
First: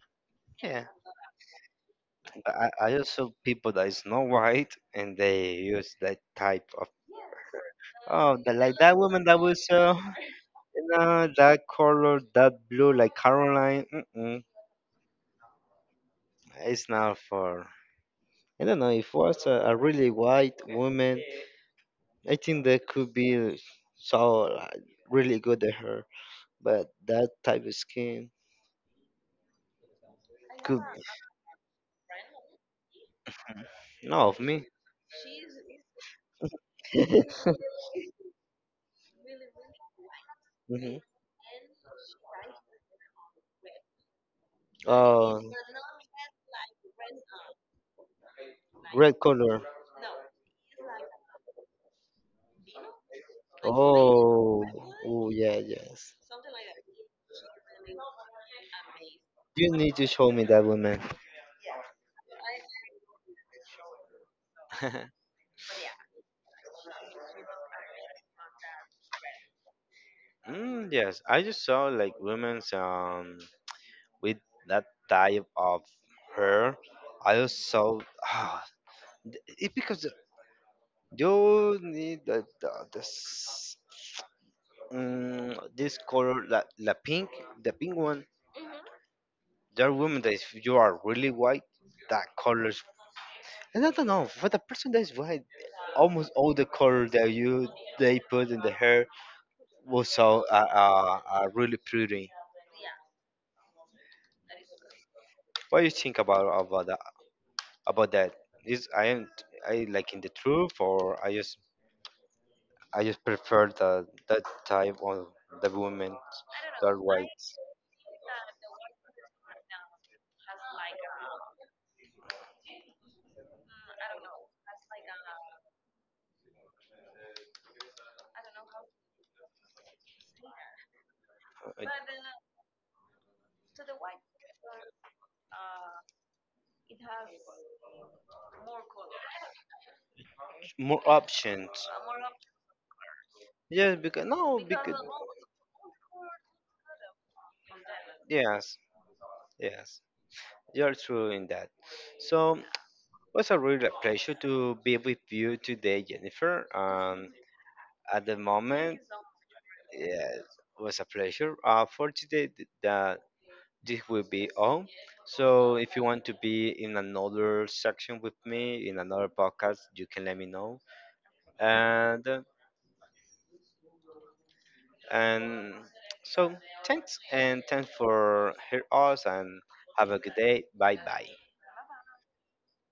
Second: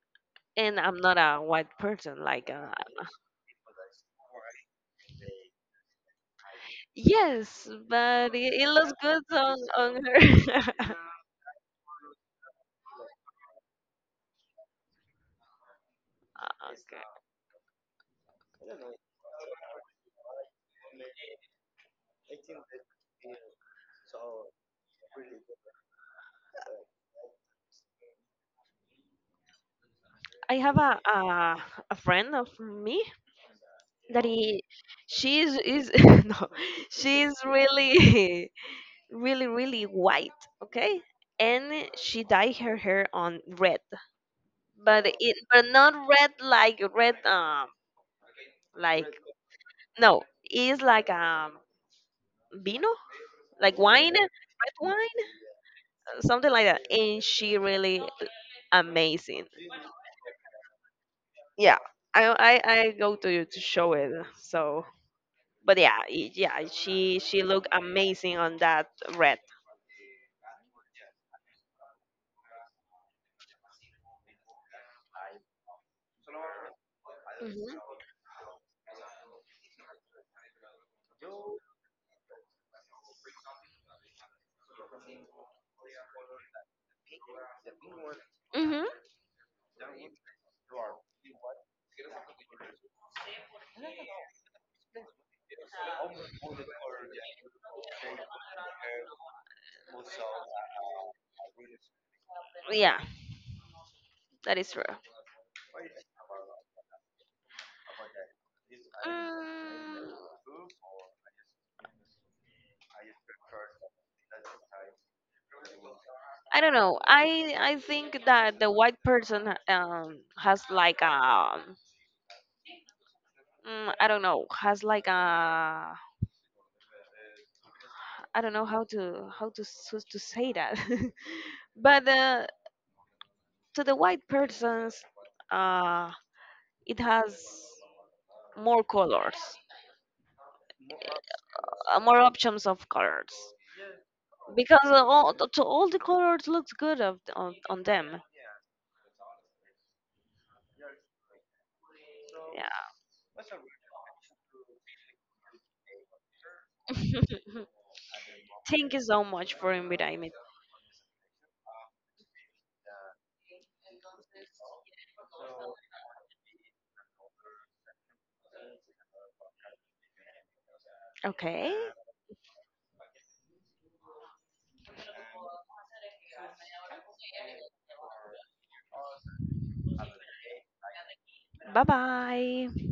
B: and
A: yeah.
B: I'm not a white person like
A: I, I also people that is not white and they use that type of.
B: yes, but
A: Oh, the,
B: it
A: like
B: looks
A: that woman
B: good
A: that was
B: on her.
A: you
B: Okay.
A: know that color, that blue, like Caroline. Mm-mm, it's not for. I don't know. If it was a really white woman, I think that could be so like, really good at her. But that type of skin
B: I have
A: could.
B: a friend of me that
A: No, of
B: he,
A: me.
B: she is no, she is really, really, really white,
A: Hmm.
B: okay? And she dyed her hair on red, but
A: Uh,
B: it, but not red like red, like,
A: Red color.
B: no, it's like vino, like wine,
A: Oh,
B: red wine,
A: oh yeah, yes.
B: something like that. And she really amazing.
A: You need to show me that woman.
B: Yeah, I I go to you to show it. So, but yeah, it- yeah, she looked amazing on that red.
A: Mm, yes, I just saw like women's with that type of hair. I just
B: Mhm.
A: saw ah, it because you need the this this color la, pink, the pink one.
B: Mhm.
A: There are women that if you are really white, that colors. And I don't know, for the person that's white, almost all the color that you they put in the hair was so really pretty.
B: Yeah, that is true.
A: What do you think about that? About that? Is I am I like in the
B: Mm,
A: truth, or I just prefer the that type of the women
B: I don't
A: that are
B: know.
A: white.
B: I think that the white person has like a mm, I don't know, has like a, I don't know how to to say that,
A: Uh,
B: but to the white persons uh it has more colors,
A: More options.
B: more options of colors
A: Yes, because no,
B: because
A: because
B: all to all the colors looks good of, on them.
A: yes, yes, you're true in that. So
B: Yeah.
A: was a real pleasure to be with you today, Jennifer.
B: Mhm.
A: At the
B: Thank
A: moment,
B: you so much for inviting me.
A: yeah, it was a pleasure. For today, that this will be all. So, if you want to be in another section with me in another podcast, you can let me know.
B: Okay.
A: And uh, and so, thanks and thanks for hearing us and have a good day. Bye bye.
B: Bye bye.